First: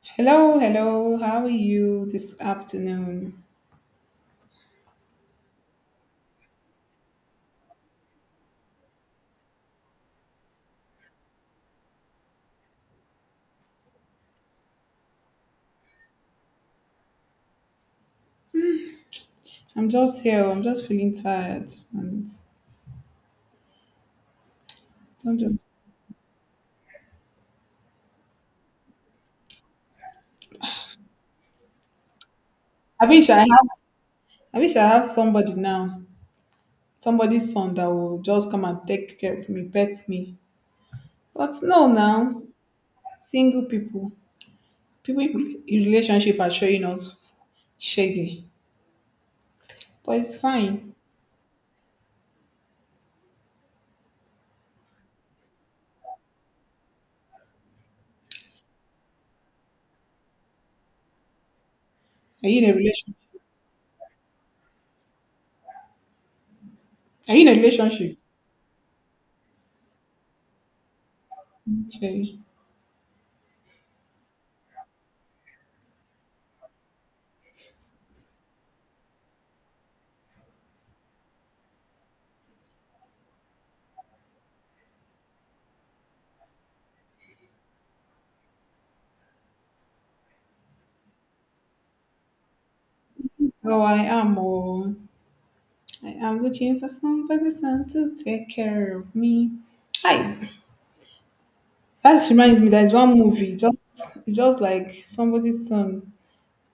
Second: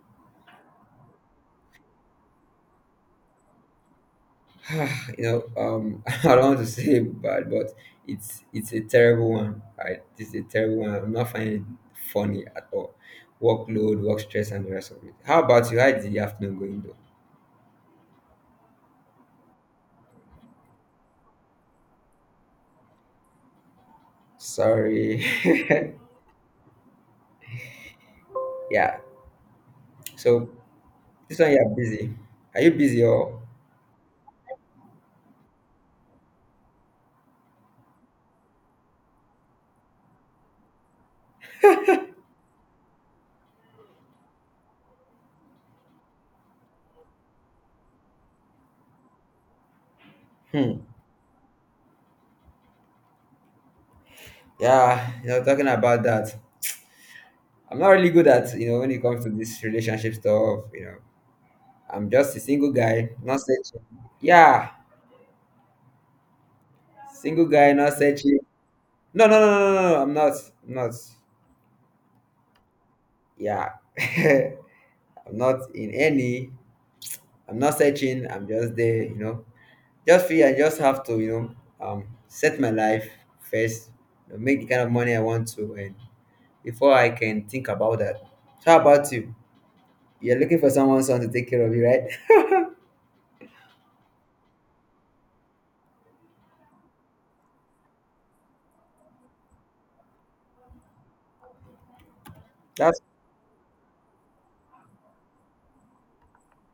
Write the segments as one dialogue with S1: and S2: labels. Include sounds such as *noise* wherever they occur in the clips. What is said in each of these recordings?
S1: Hello, hello. How are you this afternoon?
S2: *sighs* Ah, *laughs* I don't want to say bad, but it's a terrible one. Right? It's a terrible one. I'm not finding it funny at all. Workload, work stress, and the rest of it. How about you? How did the afternoon going though?
S1: I'm just here. I'm just feeling tired, and
S2: Sorry.
S1: don't just.
S2: *laughs* Yeah. So this one you're busy. Are you busy
S1: I wish I
S2: or?
S1: have. I wish I have somebody now. Somebody's son that will just come and take care of me, pet me. But no, now single people, people in relationship are showing us shaggy. But it's
S2: Hmm.
S1: fine.
S2: Yeah. Talking about that, I'm not really good at when it comes to this relationship stuff. I'm just a
S1: Are you in
S2: single
S1: a
S2: guy,
S1: relationship?
S2: not searching. Yeah,
S1: Are you
S2: single
S1: in a
S2: guy, not
S1: relationship?
S2: searching. No, no, no, no, no, no, I'm not. I'm not.
S1: Okay.
S2: Yeah. *laughs* I'm not in any. I'm not searching. I'm just there. Just feel I just have to, set my life first, make the kind of money I want to, and before I can think about that. So how about you? You're looking for someone, someone to take care of you, right?
S1: So I am. Oh, I am looking for somebody son to take care of me. Hi. That reminds me,
S2: *laughs*
S1: there's
S2: That's
S1: one movie, just it's just like somebody's son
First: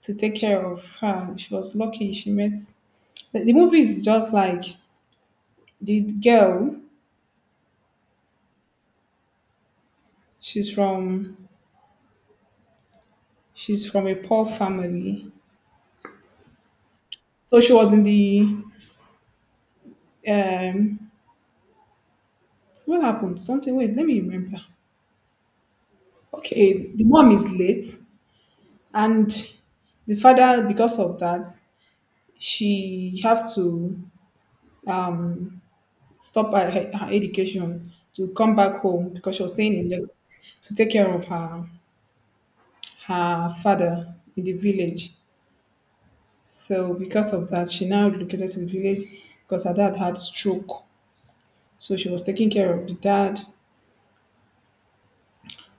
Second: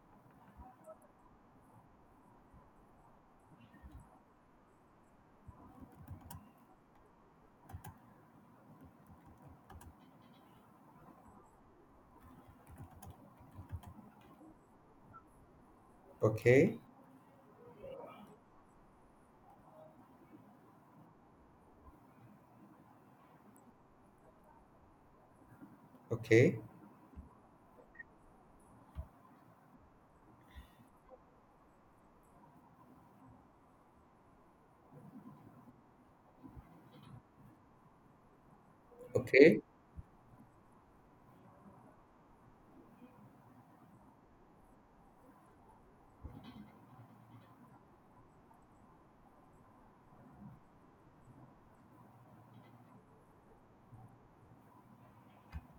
S1: to take care of her. She was lucky she met the movie is just like the girl, she's from she's from a poor family.
S2: okay.
S1: So she was in the um what happened? Something wait, let me remember.
S2: Okay.
S1: Okay, the mom is late and the father because of that she have to stop by her education to come back home because she was
S2: Okay.
S1: staying in Lagos to take care of her father in the village. So because of that, she now relocated to the village because her dad had stroke. So she was taking care of the dad.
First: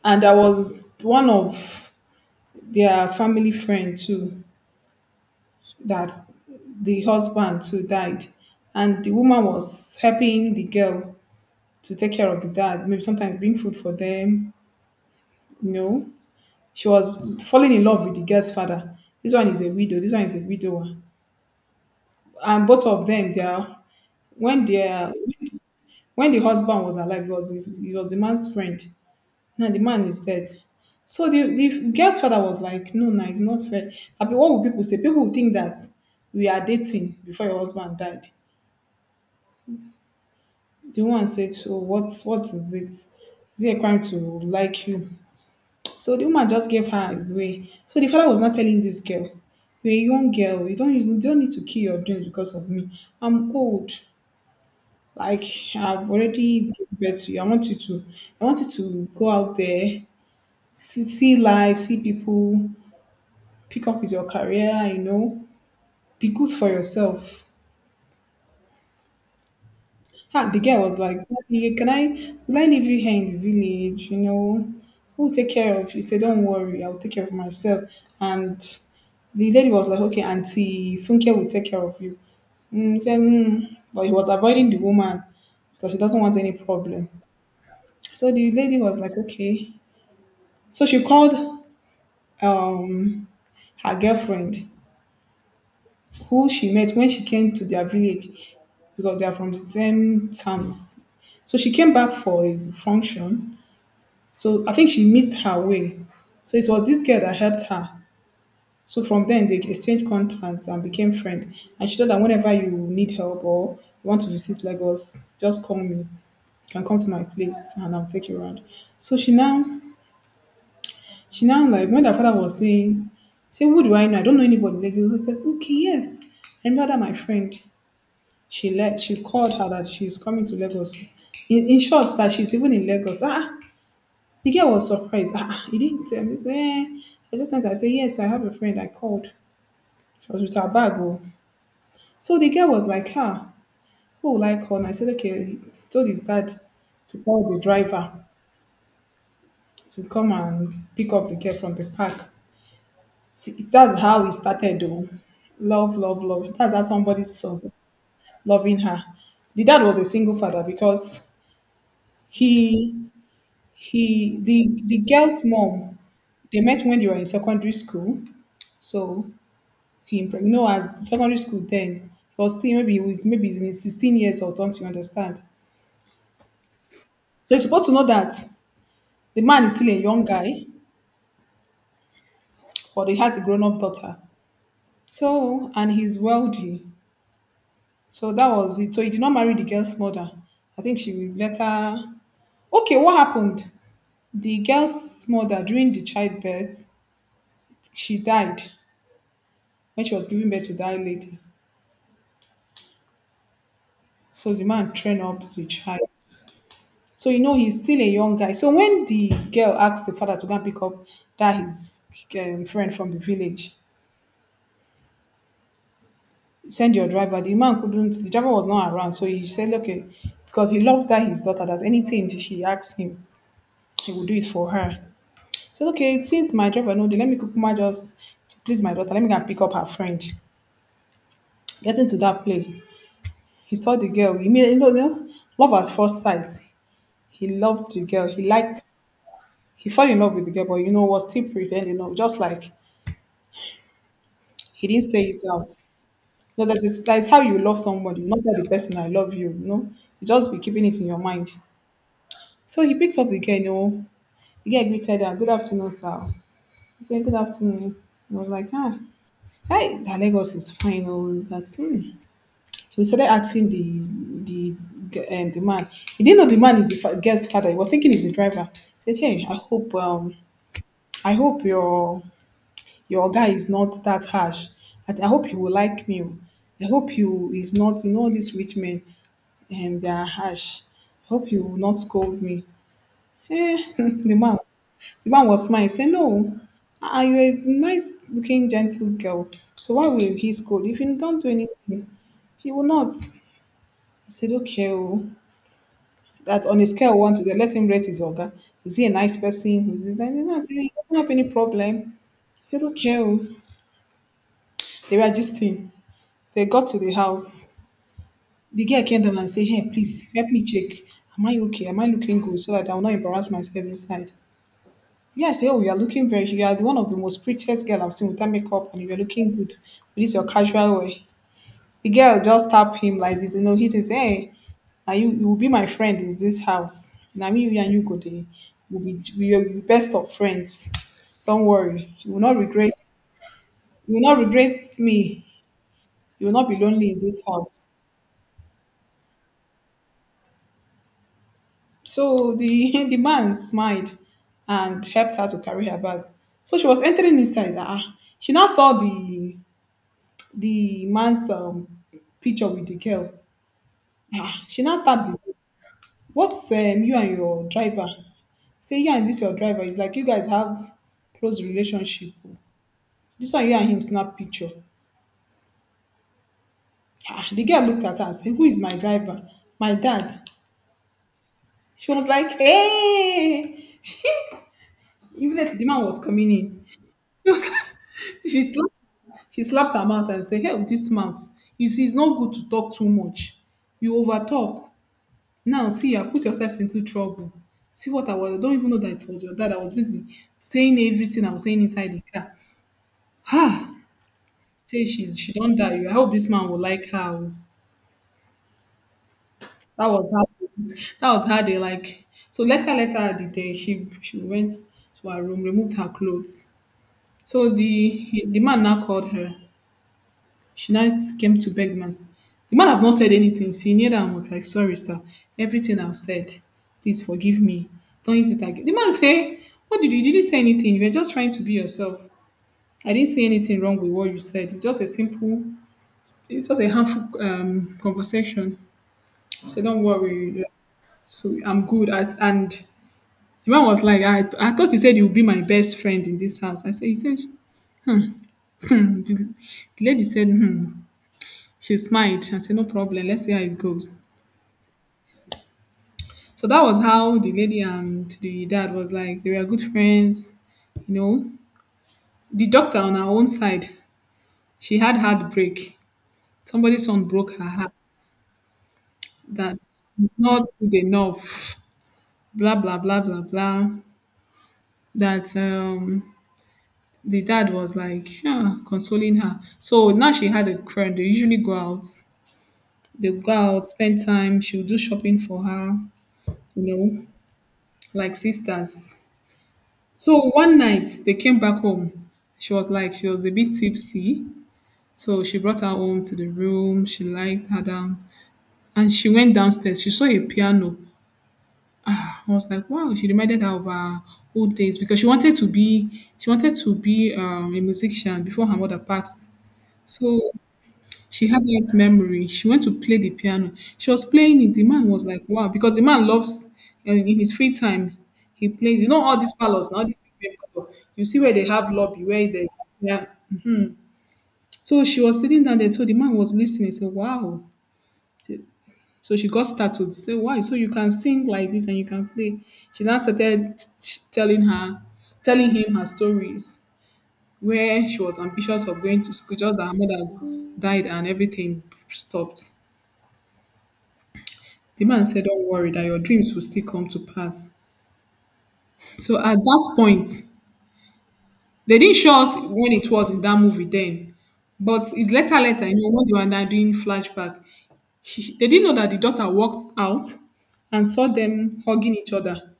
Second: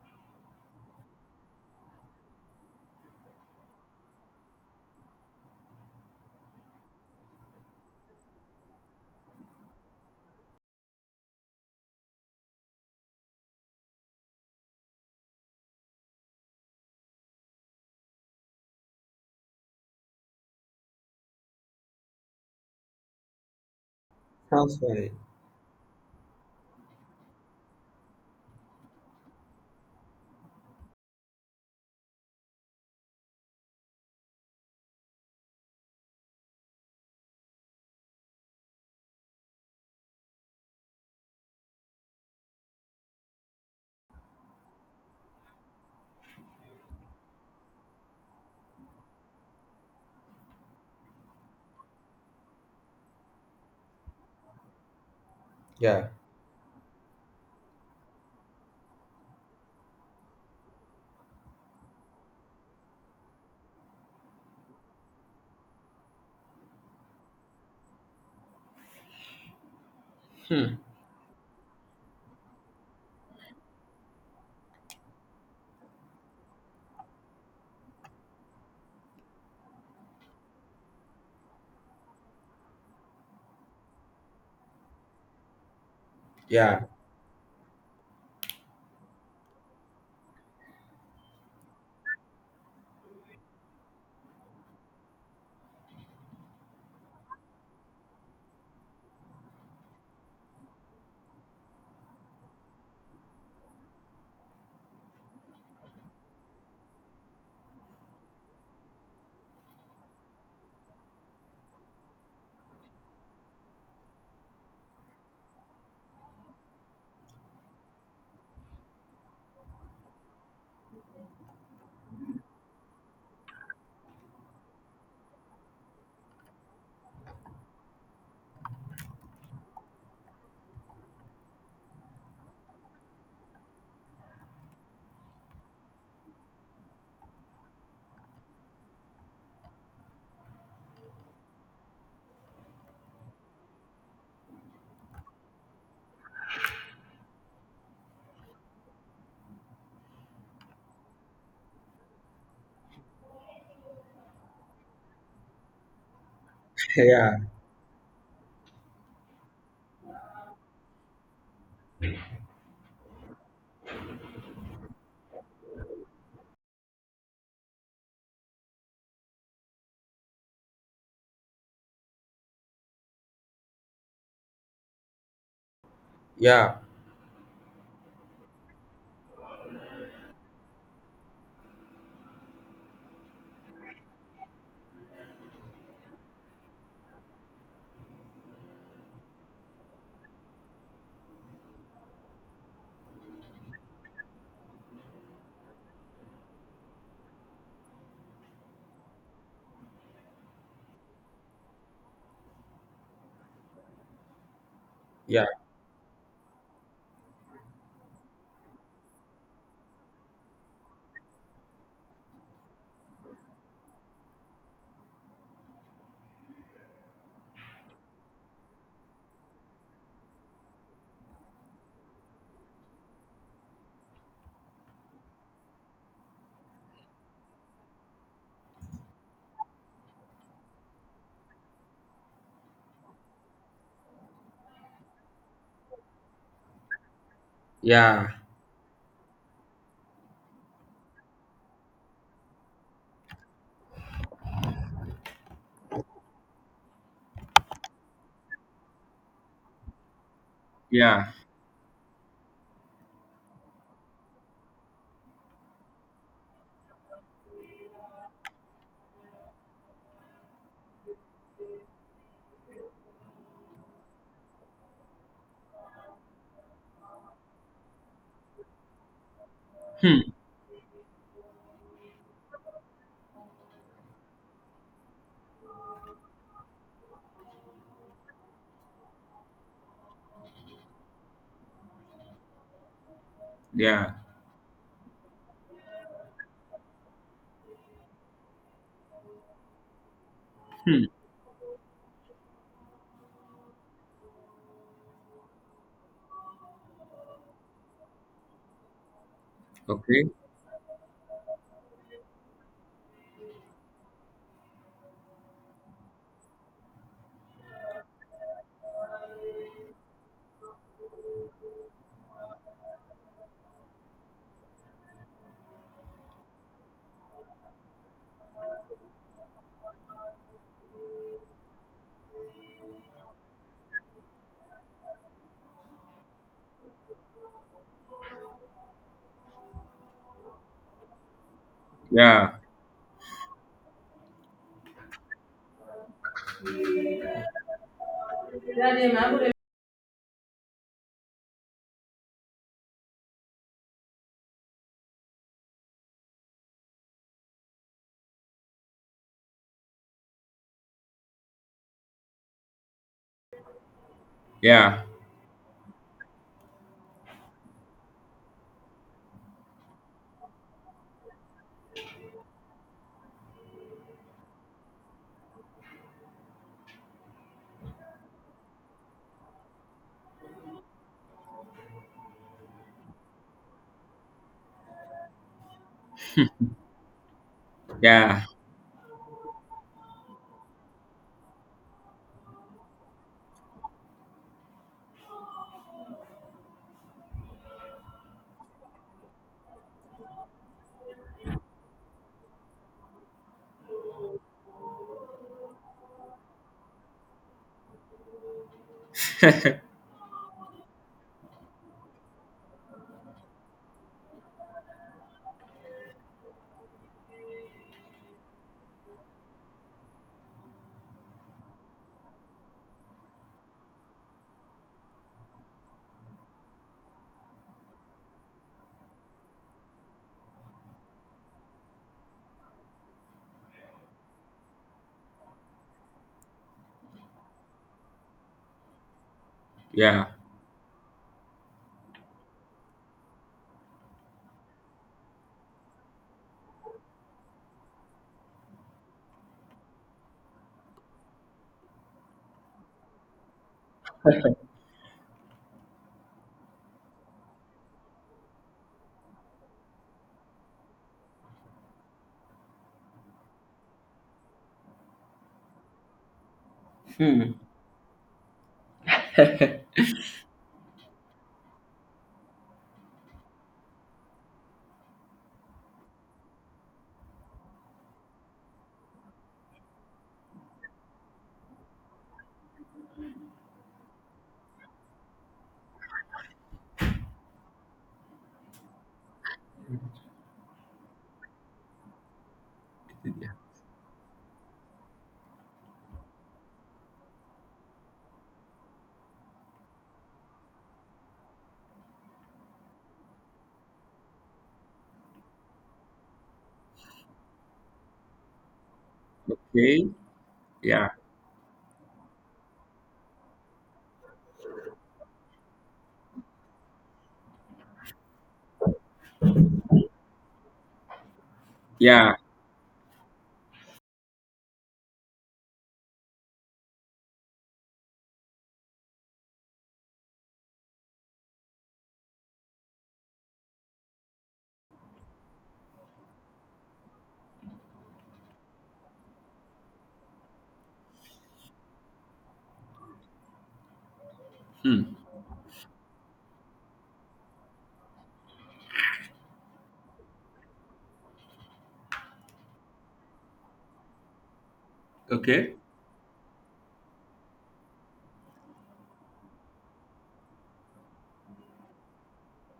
S1: And I was one of their family friend too that the husband too died. And the woman was helping the girl to take care of the dad, maybe sometimes bring food for them, you know, She was falling in love with the girl's father. This one is a widow. This one is a widower. And both of them, they are, when
S2: Sounds
S1: they
S2: funny.
S1: are, when the husband was alive, he was the man's friend. Now the man is dead. So the girl's father was like, no, no, it's not fair. I mean, what will people say? People will think that we are dating before your husband died. The woman said, so what is it? Is it a crime to like you? So the woman just gave her his way. So the father was not telling this girl, you're a young girl, you don't need to kill your dreams because of me. I'm old. Like
S2: Yeah.
S1: I've already given birth to you. I want you to go out there, see life, see people, pick up with your career, be good for yourself. Ah, the girl was like, Daddy, can I will I leave you here in the village? You know, who'll take care of you? He said, don't worry, I'll take care of myself. And the lady was like, okay, Auntie Funke will take care of you. Mm, he said, mm. But he was avoiding the woman because he doesn't want any
S2: Yeah.
S1: problem. So the lady was like, okay. So she called um her girlfriend who she met when she came to their village because they are from the same towns. So she came back for a function. So I think she missed her way. So it was this girl that helped her. So from then they exchanged contacts and became friends. And she told her, whenever you need help or you want to visit Lagos, just call me. You can come to my place and I'll take you around. So she now like when her father was saying, say who do I know? I don't know anybody in Lagos. He said, okay, yes. I remember that my friend. She let she called her that she's coming to Lagos. In short, that she's even in Lagos. Ah, the girl was surprised. Ah, ah, you didn't tell me. So, eh, I just sent her. I said, yes, I have a friend. I called. She was with her bag. Oh. So the girl was like, ah, who will I call? And I said, okay, he told his dad to call the driver to come and pick up the girl from the park. See, that's how it started, though. Love, love, love. That's how
S2: *laughs*
S1: somebody
S2: Yeah.
S1: saw loving her. The dad was a single father because he, the girl's mom, they met when they were in secondary school. So he, pregnant. No, as secondary school then. He was still, maybe he's in his 16 years or something, you understand?
S2: Yeah.
S1: So you're supposed to know that the man is still a young guy, but he has a grown-up daughter. So, and he's wealthy. So that was it. So he did not marry the girl's mother. I think she will later. Okay, what happened? The girl's mother, during the childbirth, she died when she was giving birth to that lady. So the man trained up
S2: Yeah.
S1: the child. So you know he's still a young guy. So when the girl asked the father to go and pick up that his friend from the village, send your driver. The man couldn't. The driver was not around, so he said, "Okay," because he loves that his daughter. That anything she asks him, he will do it for her. Said, okay, since my driver know, then let me kukuma just to please my daughter. Let me go and pick up her friend. Getting to that place, he saw the girl. He immediately, know, love at first sight. He loved the
S2: Yeah.
S1: girl. He liked. He fell in love with the girl, but was still pretending. You know, just like he didn't say it out. No, that's it. That's how you love somebody. Not that the person I love you, you know. You just be keeping it in your
S2: Yeah.
S1: mind. So he picked up the girl. The girl greeted her, good afternoon, sir. He said, good afternoon. I was like, ah, hey, that Lagos is fine. Oh, that, hmm. He started asking the the man. He didn't know the man is the girl's father. He was thinking he's the driver. He said, hey, I hope
S2: Hmm.
S1: um I hope your guy is not that harsh. I hope you will like me, oo. I hope you is not, all these rich men and they are harsh. I hope you will not scold me, eh. *laughs*
S2: Yeah.
S1: The man was smile. He say, no, ah, you are a nice looking gentle girl, so why will he scold if
S2: Hmm.
S1: you don't do anything? He will not. I said, okay. Oh, that on a scale of one to 10, let him rate his organ. Is he a nice person, is he?
S2: Okay.
S1: Then the man say he doesn't have any problem. I said, okay, oh. They were just in. They got to the house. The girl came down and said, hey, please help me check. Am I okay? Am I looking good so that I will not embarrass myself inside? The guy said, oh, you are looking very you are one of the most prettiest girl I've seen without makeup, and you're looking good with this your casual way. The girl just tapped him like this, he says, hey, now you will be my friend in this house. Now me, you and you go there. We will be best of friends. Don't worry. You will
S2: Yeah,
S1: not regret you will not regret me. You will not be lonely in this house. So *laughs* the man smiled and helped her to carry her bag. So she was entering inside. Ah, she now saw the man's picture with the girl. Ah, she
S2: yeah,
S1: now tapped the. What's you and your driver? Say you and this your driver. It's like you guys have close relationship. This one you and him snap picture. Ah, the girl looked at her and said, who is my driver? My dad. She was like, hey! *laughs* Immediately the man was coming in. *laughs* It was like-
S2: yeah,
S1: she slapped she slapped her mouth and said, help this mouth. You see, it's not good to talk too much. You over talk. Now see you have put yourself into trouble. See what I don't even know that it was your dad. I was busy saying everything I was saying inside the car. Say she don't die. I hope this man will like her, oh. That was how they like so later at the day she went to her room, removed her clothes. So the man now called her. She now came to beg man. The man have not said anything. She kneeled and was like, sorry, sir. Everything I've said, please forgive me. Don't use it again. The man say, you didn't say anything. You were just trying to be yourself. I didn't see anything wrong with what you said. It's just a harmful conversation. So don't
S2: yeah.
S1: worry. Yeah. So I'm good. And the man was like, I thought you said you would be my best friend in this house. I said, he said, *laughs* *clears throat* the lady said, hmm. She smiled and said, "No problem. Let's see how it goes." So that was how the lady and the dad was like. They were good friends, you know. The doctor on her own side, she had heartbreak. Somebody's son
S2: Hmm.
S1: broke her heart. That she's not good enough. Blah blah blah blah blah. That the dad was like, yeah, consoling her. So now she had a friend. They usually go out. They go out, spend time. She'll do shopping for her, you know, like sisters. So one night they came back home. She was like, she was a bit tipsy. So she brought her home to the room. She lied her down and she went downstairs. She saw a piano. I was like, wow, she reminded her of her old days because she wanted to be a musician before her mother passed.
S2: Okay.
S1: So
S2: Yeah,
S1: she had that memory. She went to play the piano. She was playing it. The man was like, wow, because the man loves, in his free time, he plays. You know, all these palaces, all these big people, you see where they have lobby,
S2: yeah.
S1: where there's, yeah. So she was sitting down there. So the man was listening. So, wow. So she got startled. Say, why? So you can sing like this and you can play. She then started telling her, telling him her stories where she was ambitious of going to school, just that her mother died and everything stopped.
S2: Hmm.
S1: The man said, "Don't worry, that your dreams will still come to pass." So at that point, they didn't show us when it was in that movie then. But it's later,
S2: Okay.
S1: later, you know, when they were now doing flashback, they didn't know that the daughter walked out and saw them hugging each other.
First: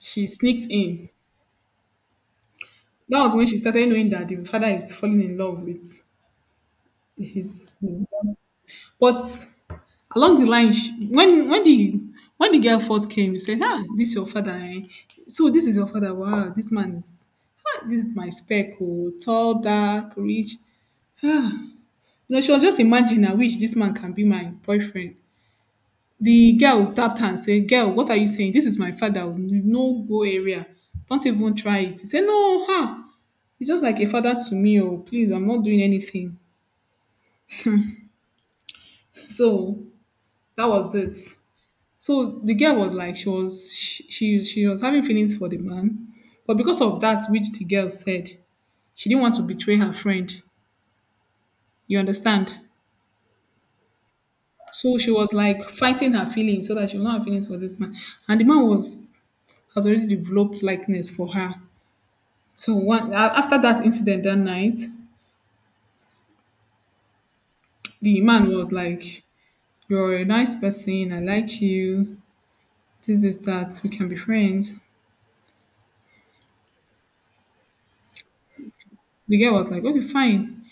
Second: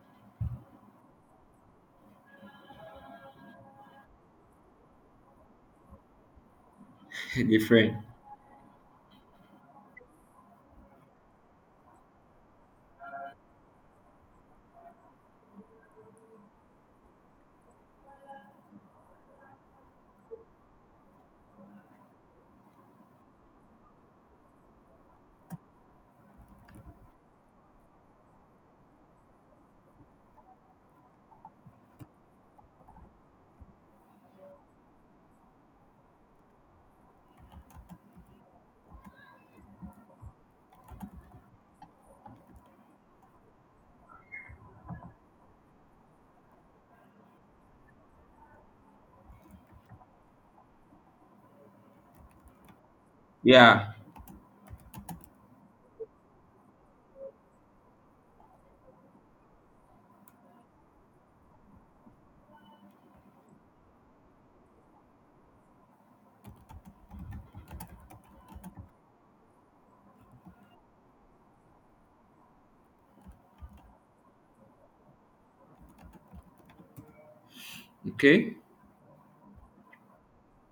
S1: She sneaked in. That was when she started knowing that the father is falling in love with
S2: *laughs* Different.
S1: his but along the line when the girl first came, you said, "Ah, this your father, eh? So this is your father. Wow, this man is ah, this is my spec. Oh, tall, dark, rich." You know, she was just imagining, "I wish this man can be my boyfriend." The girl tapped her and said, "Girl, what are you saying? This is my father. Oh, no go area. Don't even try it." He said, "No, huh, he's just like a father to me. Oh, please, I'm not doing anything." *laughs* So that was it. So the girl was like, she was having feelings for the man, but because of that, which the girl said, she didn't want to betray her friend. You understand?
S2: Yeah.
S1: So she was like fighting her feelings so that she will not have feelings for this man. And the man was has already developed likeness for her. So one after that incident that night, the man was like, "You're a nice person. I like you. This is that. We can be friends."
S2: Okay.
S1: The girl was like, "Okay, fine."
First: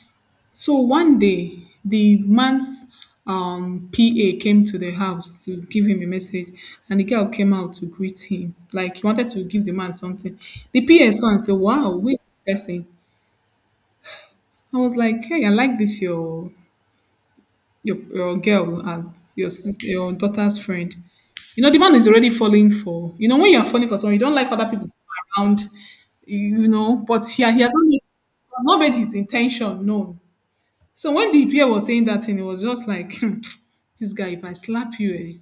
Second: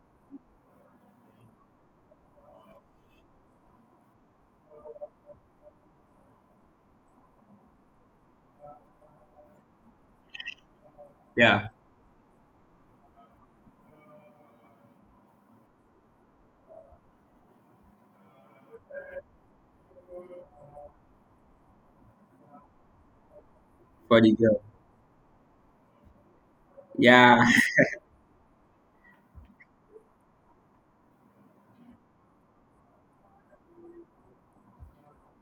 S1: So one day, the man's PA came to the house to give him a message, and the girl came out to greet him. Like he wanted to give the man something. The PA saw and said,
S2: Yeah.
S1: "Wow, who is this person?" I was like, "Hey, I like this your girl as your sister, your daughter's friend." You know, the man is already falling for. You know, when you are falling for someone,
S2: For
S1: you
S2: the
S1: don't like
S2: girl.
S1: other people to come around. You know, but
S2: Yeah,
S1: yeah, he has not made, not made his intention known. So when the pair was saying that thing, it was just like, "Hmm, this guy, if I slap you, eh."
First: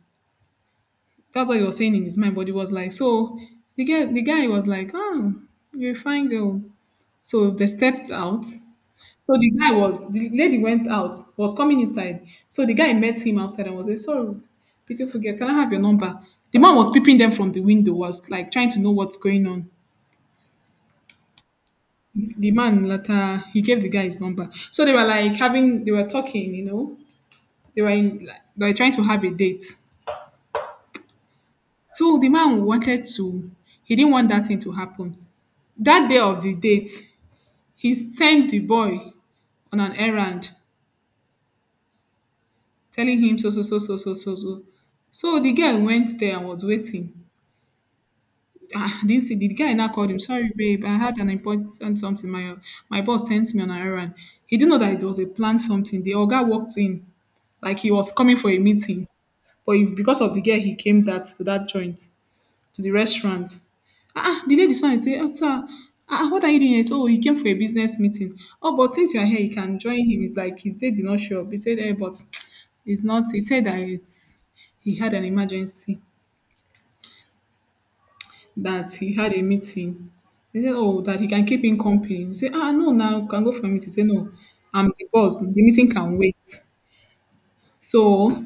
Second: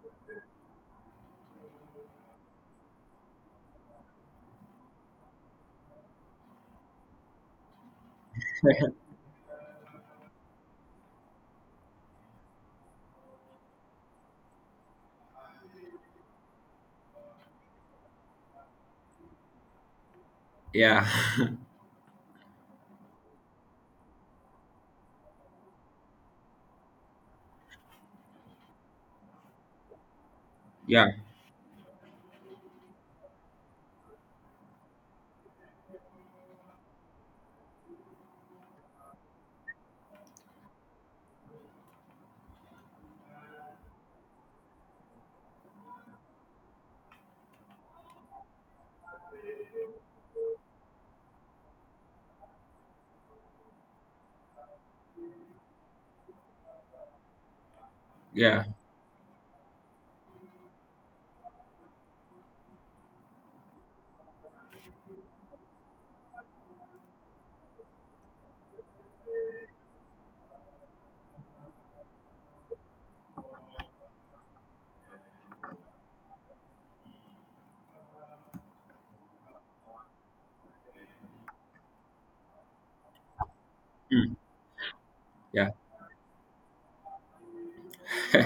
S1: That's what he was saying in his mind, but he was like, so the guy was like, "Oh, you're a fine girl." So they stepped out. So the lady went out, was coming inside. So the guy met him outside and was like, "Sorry, beautiful girl, can I have your number?" The man was peeping them from the window, was like trying to know what's going on.
S2: *laughs* yeah,
S1: The man later, he gave the guy his number. So they were like having, they were talking, you know, they were trying to have a date.
S2: yeah,
S1: So the man wanted to, he didn't want that thing to happen. That day of the date, he sent the boy on an errand, telling him so, so, so, so, so, so, so. So the girl went there and was waiting. Ah, I didn't see the guy now called him. "Sorry, babe, I had an important something. My boss sent me on an errand." He didn't know that it was a planned something. The guy walked in like he was coming for a
S2: yeah.
S1: meeting, but because of the girl, he came that to that joint, to the restaurant. Ah, ah, the lady saw and say, "Oh, sir, ah, ah, what are you doing here?" He oh, he came for a business meeting. "Oh, but since you are here, you can join him. It's like his day did not show up." He said, "Eh, but *tsk* it's not." He said that it's he had an emergency, that he had a meeting. He said, oh, that he can keep in company. He said, "Ah, no, now you can go for a meeting." He said, "No,
S2: Hmm.
S1: I'm the boss. The
S2: Yeah.
S1: meeting can wait." So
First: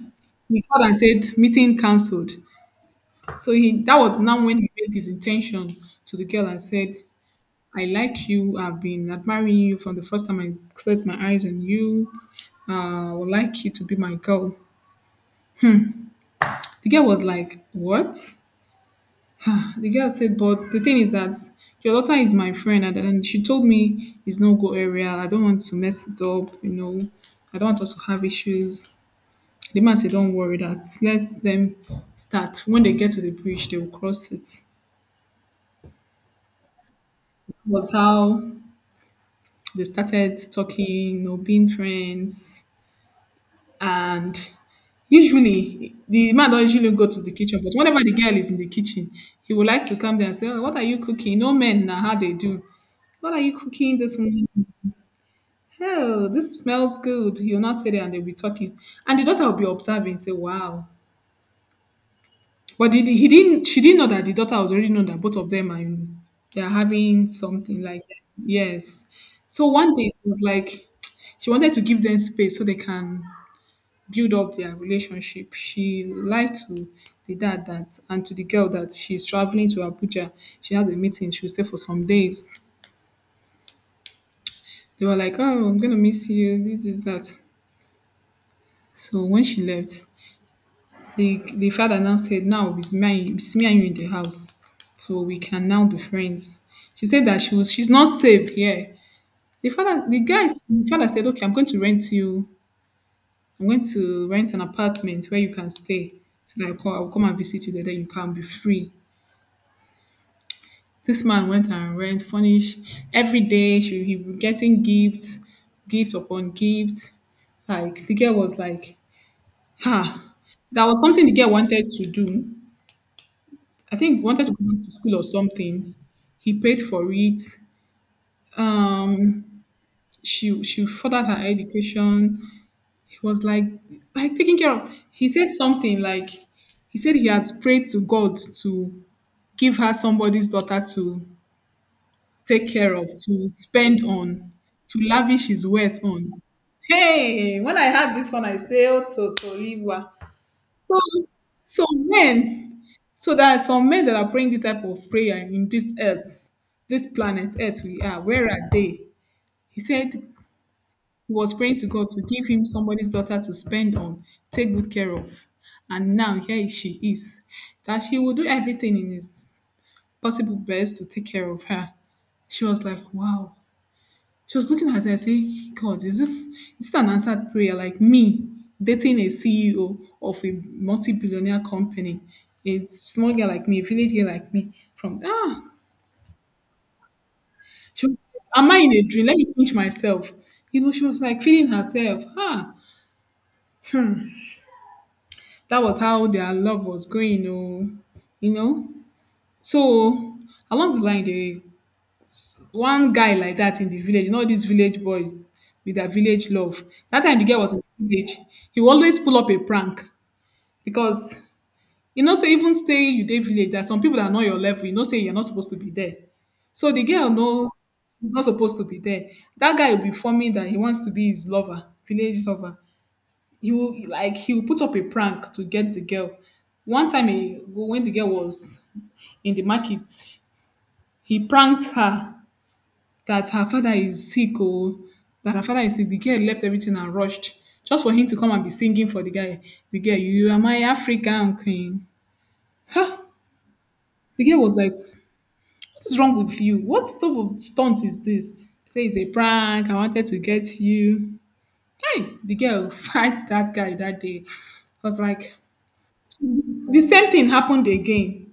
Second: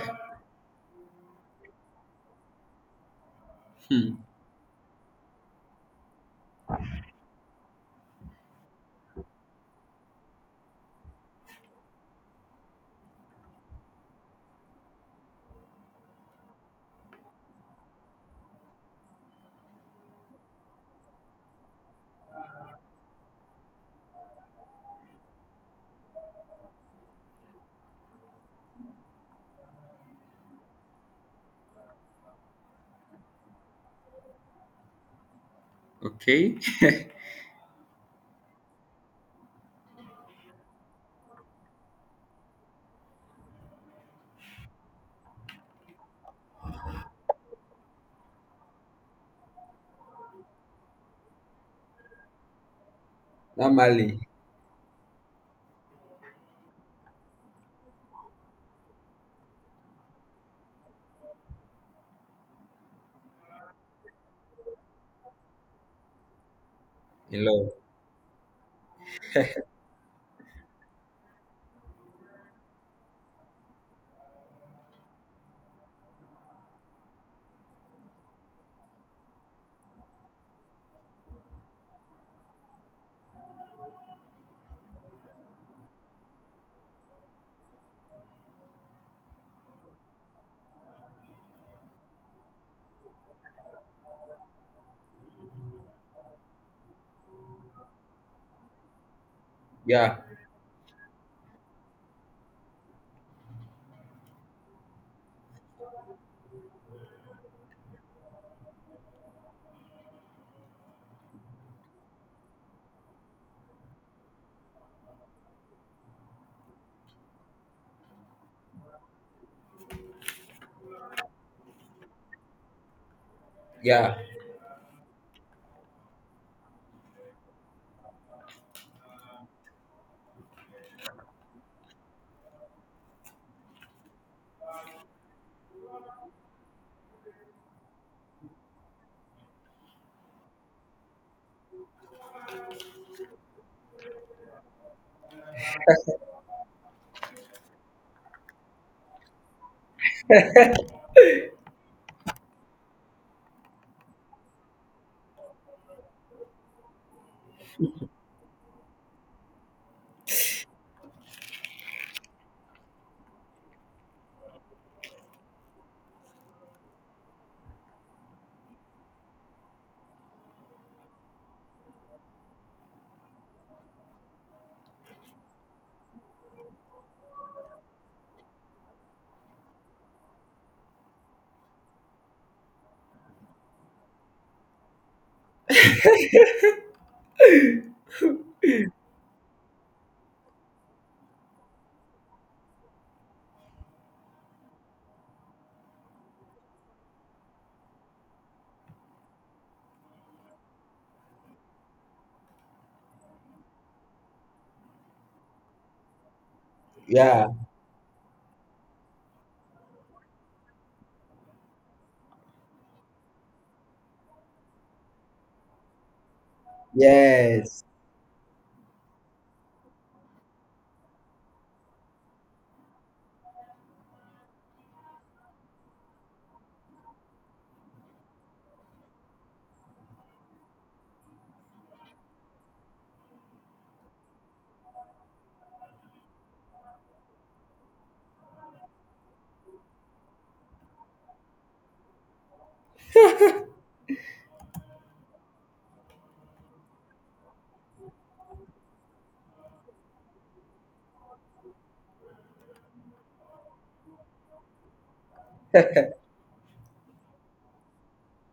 S1: he called and said, "Meeting cancelled." So he that was now when he made his intention to the girl and said, "I like you. I've been admiring you from the first time I set my eyes on you. I would like you to be my girl." The girl was like, "What?" The girl said, "But the thing is that your daughter is my friend. And then she told me it's no go area. I don't want to mess it up. You know, I don't want us to have issues." The man said, "Don't worry that. Let them start. When they get to the bridge, they will cross it."
S2: Okay.
S1: Was how they started talking, you know, being friends. And usually, the man don't usually go to the kitchen, but whenever the girl is in the kitchen, he would like to come there and say, "Oh, what are you cooking?" No men now, how they do. "What are you cooking this
S2: Normally
S1: morning? Hell, this smells good." He'll not say that and they'll be talking. And the daughter will be observing, say, wow. But did he didn't she didn't know that the daughter was already know that both of them are they're having
S2: in love.
S1: something like that. Yes. So one day it was like she wanted to give them space so they can build up their relationship. She lied to the dad that and to the girl that she's traveling to Abuja. She has a meeting, she'll stay for some days. They were like, "Oh, I'm gonna miss you, this is that." So when she left, the father now said, "Now it's me and you, it's me and you in the house, so we can now be friends." She said that she's not safe here.
S2: Yeah,
S1: The father said, "Okay, I'm going to rent you, I'm going to rent an apartment where you can stay so that I will come and visit you there, then you can be free." This man went and rent, furnish. Every day she he was getting gifts, gift upon gift. Like the girl was like, ha. That was something the girl wanted to do. I
S2: yeah,
S1: think wanted to go back to school or something. He paid for it. Um, she furthered her education. He was like taking care of. He said something like he said he has prayed to God to give her somebody's daughter to take care of, to spend on, to lavish his wealth on. Hey, when I heard this one, I say, oh, Totoliwa. So, so men, so there are some men that are praying this type of prayer in this earth, this planet earth we are. Where are they? He said he was praying to God to give him somebody's daughter to spend on, take good care of. And now here she is, that she will do everything in his possible best to take care of her. She was like, wow. She was looking at her and saying, "God, is this an answered prayer? Like me dating a CEO of a multi-billionaire company, a small girl like me, a village girl like me, from ah," she was like, "Am I in a dream? Let me pinch myself." You know, she was like feeling herself. Ah, that was how their love was going. Oh, you know. So along the line, they one guy like that in the village, you know these village boys with their village love. That time the
S2: yeah.
S1: girl was in the village, he will always pull up a prank because you know say even stay you dey village, there are some people that are not your level, you know say you're not supposed to be there. So the girl knows
S2: Yes.
S1: she's not supposed to be there. That guy will be forming that he wants to be his lover, village lover. He will like he will put up a prank to get the girl. One time he, when the girl was in the market, he pranked her that her father is sick or that her father is sick. The girl left everything and rushed just for him to come and be singing for the guy. The girl, you are my African queen. Huh? The girl was like, what is wrong with you? What sort of stunt is this? Say it's a prank. I wanted to get you. Hey, the girl *laughs* fight that guy that day. I was like, the same thing happened again.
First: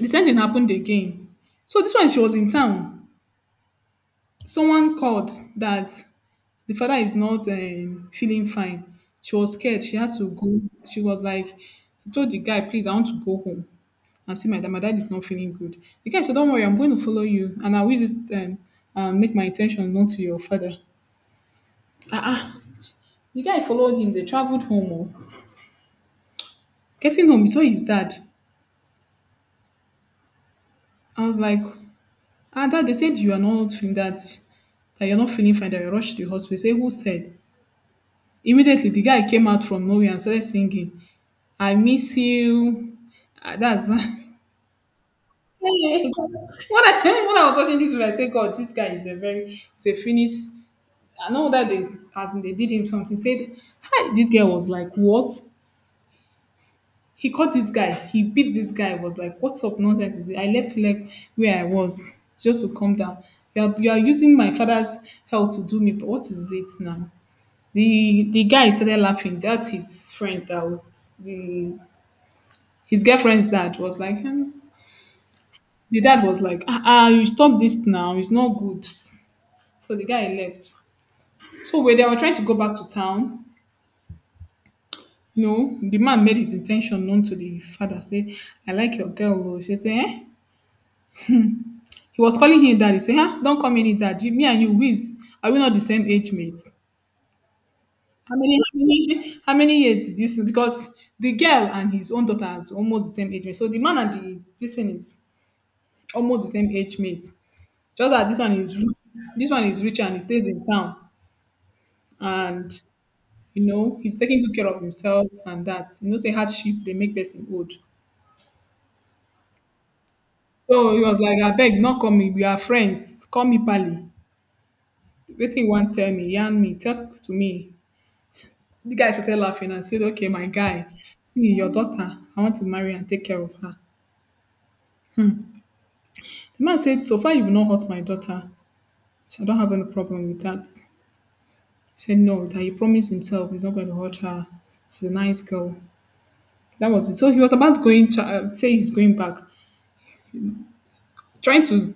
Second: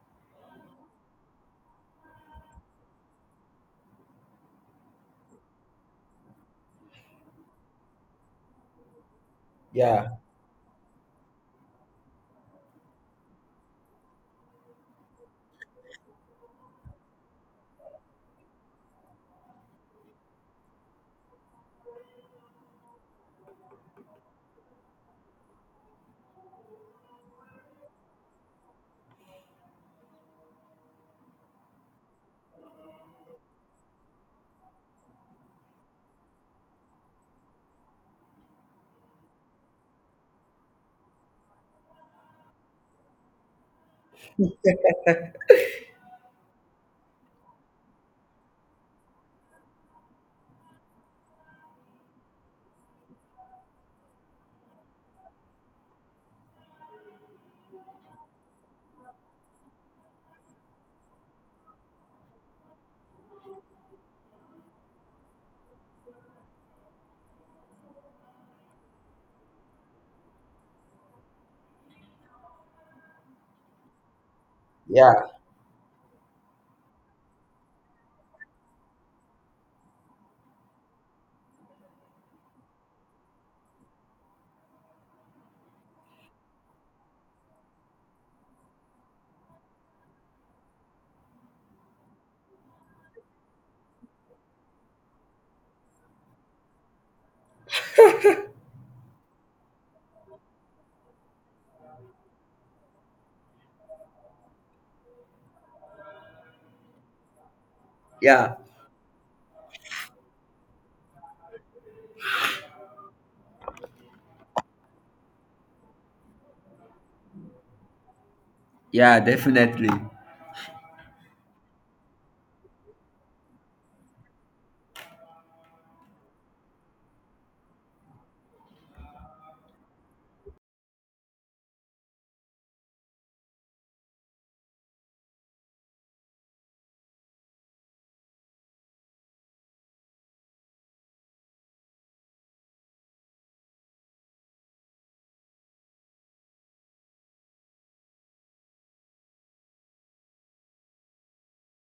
S1: The same thing happened again. So this one, she was in town. Someone called that the father is not feeling fine. She was scared. She
S2: Yeah,
S1: has to go. She was like, I told the guy, please, I want to go home and see my dad. My dad is not feeling good. The guy said, don't worry, I'm going to follow you. And I will use um, and make my intention known to your father. Ah, ah. The guy followed him. They traveled home. Oh. Getting home, he saw his dad. I was like, ah, dad, they said you are not feeling that, that you're not feeling fine, that you rushed to the hospital. He said, who said? Immediately, the guy came out from nowhere and started singing, I miss you. Ah, that's *laughs* when I *laughs* when I was watching this movie, I said, God, this guy is a very it's a Finnish. I know that they as in they did him something. Said, hi, this guy was like, what? He caught this guy. He beat this guy. Was like, what sort of nonsense is it? I left leg where I was just to calm down. You are using my father's health to do me. But what is it now? The guy started laughing. That's his friend. That was the his girlfriend's dad was like, hmm.
S2: yeah,
S1: The dad was like, ah, ah, you stop this now. It's not good. So the guy left. So when they were trying to go back to town, you know, the man made his intention known to the father. Say, I like your girl. Oh. She say, eh? He was calling him dad. He say, huh? Don't call me any dad. You- Me and you, we is- are we not the same age mates? How many, how many, how many years did this? Because the girl and his own daughter is almost the same age mate. So the man and the this thing is almost the same age mate. Just that this one
S2: yeah,
S1: is rich. This one is rich and he stays in town, and you know he's taking good care of himself and that. You know, say hardship they make person old.
S2: yeah. Definitely.
S1: So he was like, "I beg, not call me. We are friends. Call me Pali. Waiting you want tell me, yarn me, talk to me." The guy started laughing and said, "Okay, my guy, see your daughter. I want to marry and take care of her." The man said, "So far, you have not hurt my daughter. So I don't have any problem with that." He said, "No, that he promised himself he's not going to hurt her. She's a nice girl." That was it. So he was about going, to, say he's going back, trying to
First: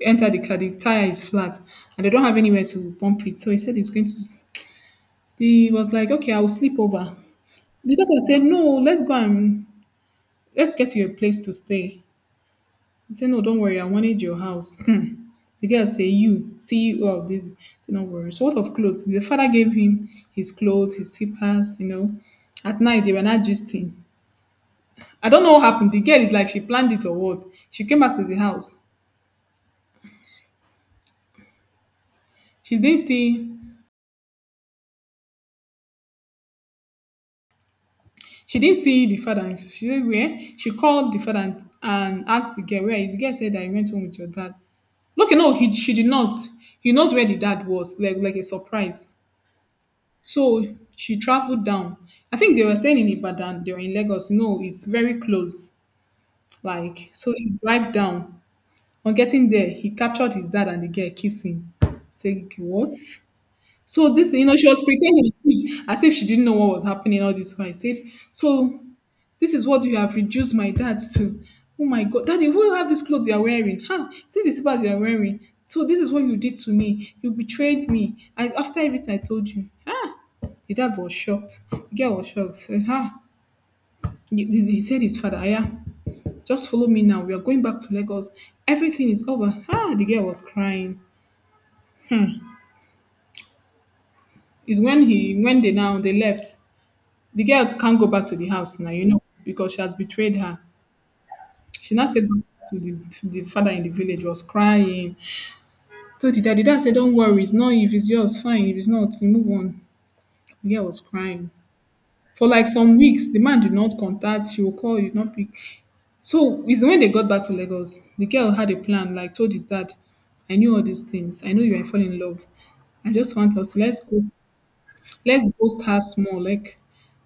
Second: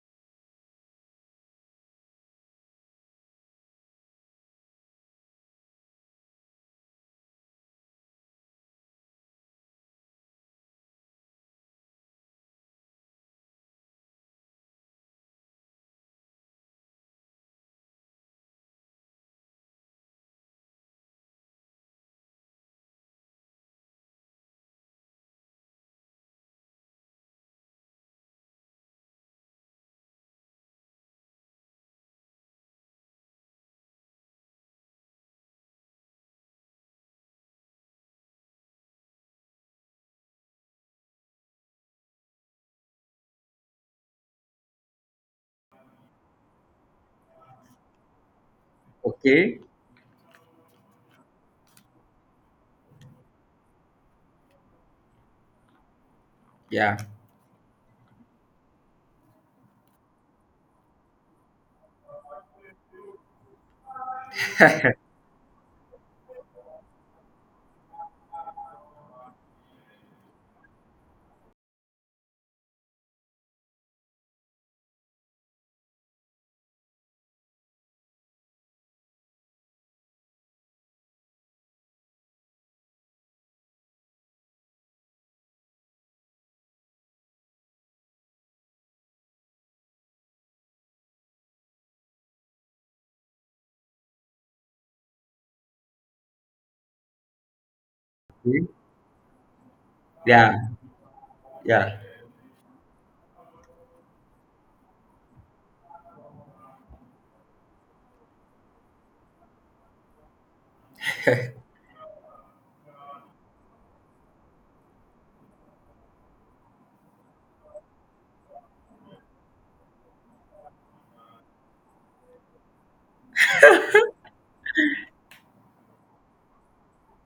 S1: enter the car. The tire is flat, and they don't have anywhere to pump it. So he said he's going to. He was like, "Okay, I will sleep over." The doctor said, "No, let's go and let's get you a place to stay." He said, "No, don't worry, I wanted your house." *laughs* Hmm. The girl said, "You see, all of this. So don't worry." So what of clothes? The father gave him his clothes, his slippers. You know, at night they were not gisting. I don't know what happened. The girl is like she planned it or what. She came back to the house. She didn't see she didn't see the father. And she said where she called the father and asked the girl where the girl said that he went home with your dad. Look, no, he she did not. He knows where the dad was, like a surprise.
S2: Okay.
S1: So she traveled down. I think they were staying in Ibadan. They were in Lagos. No, it's very close.
S2: Yeah.
S1: Like so, she drive down. On getting there, he captured his dad and the girl kissing, saying what? So this, you know, she was pretending as if she didn't know what was happening all this while. I said so. This is what you have reduced my dad to. Oh my God, daddy, who have these clothes you are wearing? Huh? See the slippers you are wearing. So this is what you did to me. You betrayed me. I, after everything I told you. Ah, the dad was shocked. The girl was shocked. Say, huh? He, he said his father, yeah, just follow me now. We are going back to Lagos. Everything is over. Ah, the girl was crying. Hmm. It's when he when they now they left. The girl can't go back to the
S2: Okay.
S1: house now, you know, because she has betrayed
S2: Yeah,
S1: her. She
S2: yeah,
S1: now said to the father in the village was crying. Told the dad said, don't worry, it's not if it's yours, fine. If it's not, you move on. The girl was crying. For like some weeks, the man did not contact, she will call, he did not pick. So it's when they got back to Lagos, the girl had a plan, like told his dad, I knew all these things. I know you are falling in love. I just want us let's go let's boost her small, like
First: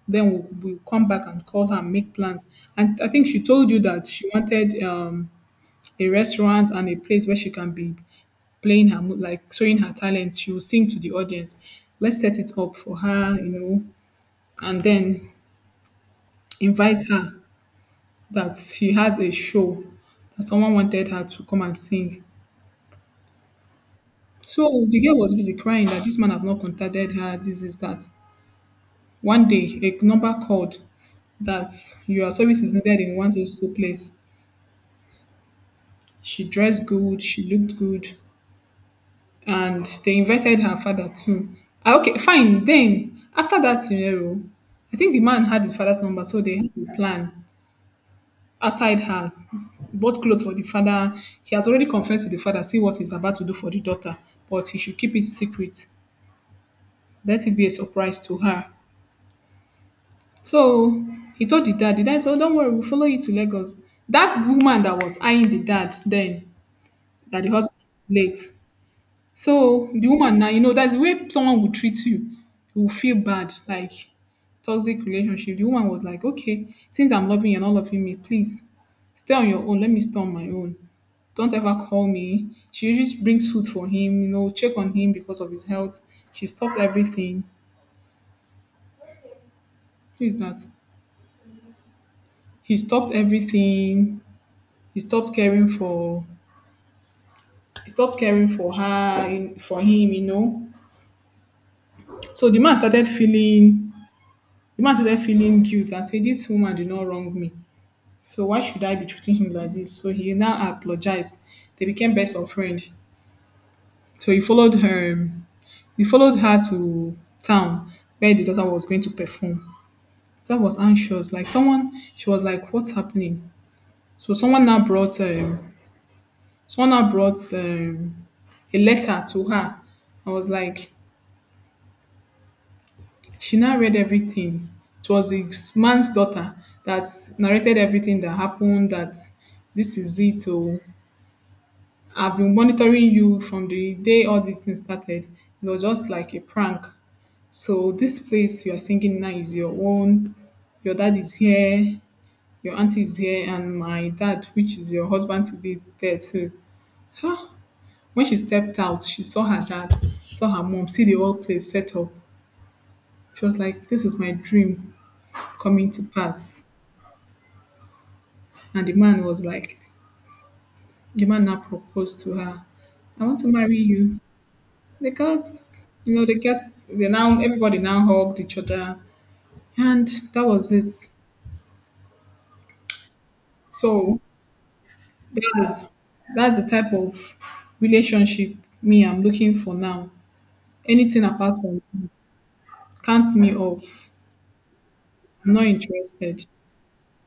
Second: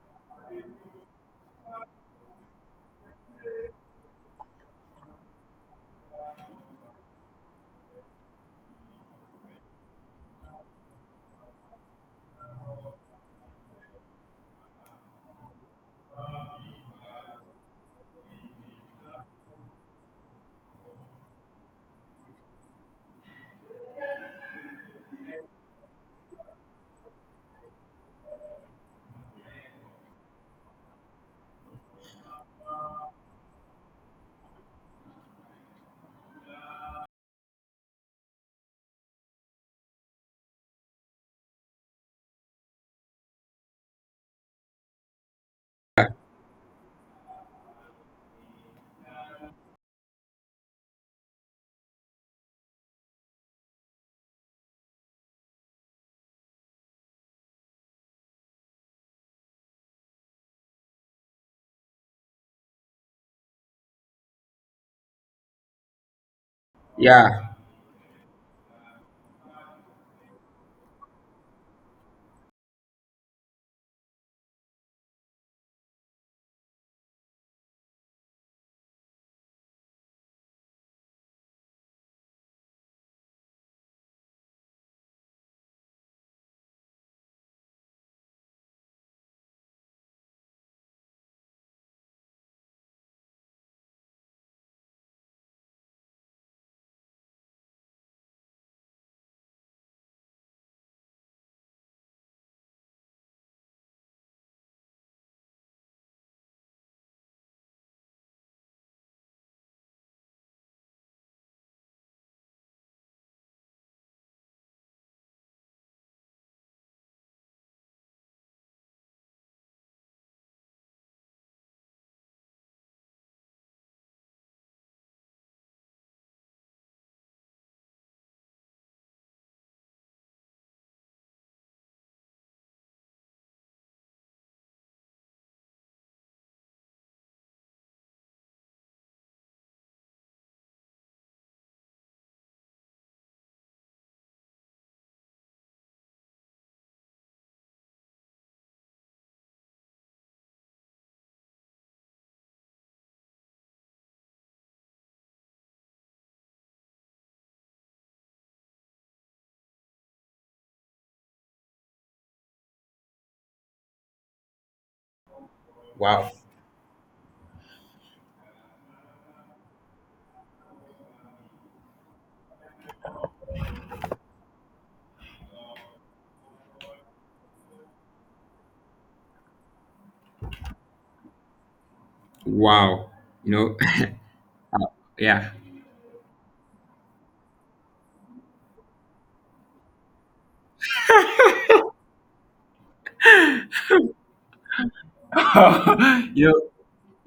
S1: then we'll come back and call her and make plans. And I think she told you that she wanted a restaurant and a place where she can be playing her mu- like showing her talent. She will sing to the audience. Let's set it up for her, you know, and then invite her that she has a show that someone wanted her to come and sing. So the girl was busy crying that this man have not contacted her. This is that. One day, a number called that your service is needed in one so so place. She dressed good. She looked good. And they invited her father too. Ah, okay, fine. Then after that scenario, I think the man had his father's number, so they had a plan outside her. Bought clothes for the father. He has already confessed to the father, see what he's about to do for the daughter, but he should keep it secret. Let it be a surprise to her. So he told the dad said, oh, don't worry, we'll follow you to Lagos. That woman that was eyeing the dad then, that
S2: yeah.
S1: the husband was late, so the woman now, you know, that's the way someone would treat you. You will feel bad, like toxic relationship. The woman was like, okay, since I'm loving you and not loving me, please stay on your own. Let me stay on my own. Don't ever call me. She usually brings food for him, you know, check on him because of his health. She stopped everything. Who is that? He stopped everything. He stopped caring for he stopped caring for her, in- for him, you know. So the man started feeling The man started feeling guilt and said, this woman did not wrong me. So why should I be treating him like this? So he now apologized. They became best of friend. So he followed her to town where the daughter was going to perform. That was anxious. Like someone she was like, what's happening? So someone now brought um someone now brought a letter to her. I was like she now read everything. It was the man's daughter that narrated everything that happened, that this is it. Oh, I've been monitoring you from the day all these things started. It was just like a prank. So this place you are singing now is your own. Your dad is here, your auntie is here, and my dad, which is your husband to be there too. Huh? When she stepped out, she saw her dad, saw her mom, see the whole place set up. She was like, this is my dream coming to
S2: Wow.
S1: pass. And the man was like, the man now proposed to her, I want to marry you. They got, you know, they get, they now, everybody now hugged each other. And that was it.
S2: Wow. You know.
S1: So
S2: *laughs* Yeah.
S1: that's, that's the type of relationship me I'm looking for now. Anything apart from count me off. I'm not
S2: *laughs*
S1: interested.
S2: you know,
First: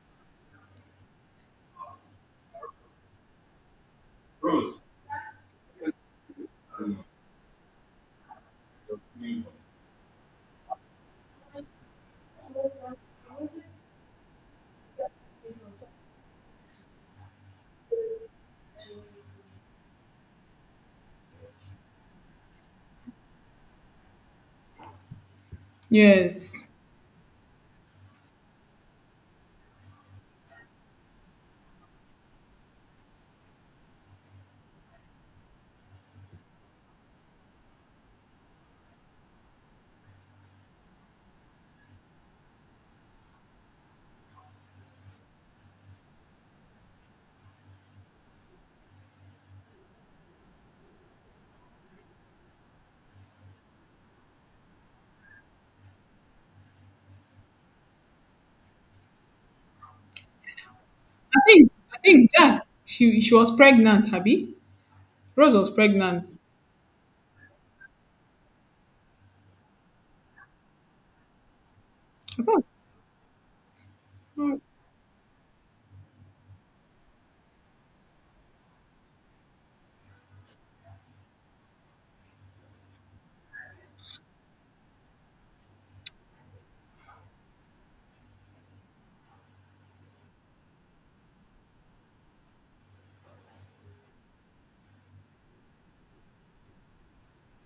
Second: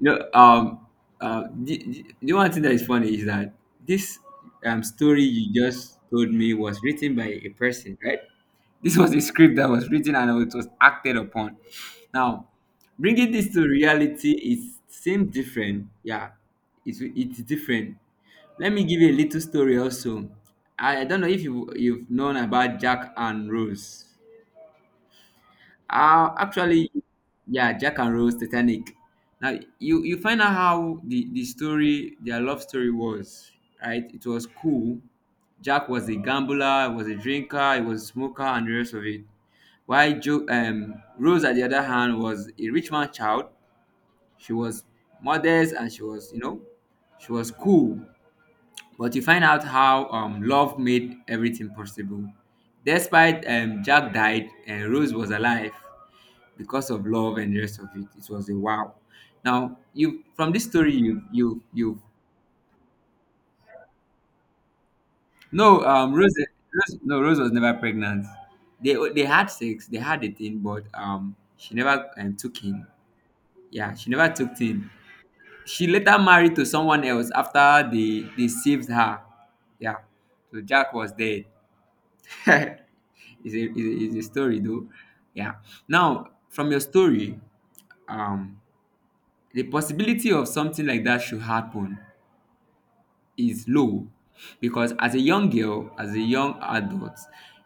S2: you know, um, the, the one thing that is funny is that this story you just told me was written by a person, right? This was a script that was written and it was acted upon. Now, bringing this to reality is same different. Yeah, it's different. Let me give you a little story also. I don't know if you've known about Jack and Rose.
S1: Yes.
S2: Actually, yeah, Jack and Rose, Titanic. Now you find out how the story, their love story was, right? It was cool. Jack was a gambler, was a drinker, he was a smoker, and the rest of it. While Joe, Rose, at the other hand, was a rich man's child. She was modest and she was, she was cool. But you find out how love made everything possible. Despite Jack died and Rose was alive, because of love and the rest of it. It was a wow. Now you from this story,
S1: I
S2: you,
S1: think Jack, she was pregnant, Abby. Rose was
S2: no,
S1: pregnant.
S2: Rose, Rose was never pregnant. They had sex, they had a thing, but she never
S1: I
S2: took
S1: thought,
S2: him. Yeah, she never took him. She later married to someone else after they saved her. Yeah, so Jack was dead. *laughs* it's, a, it's a story though. Yeah. Now from your story, um, the possibility of something like that should happen is low, because as a young adult,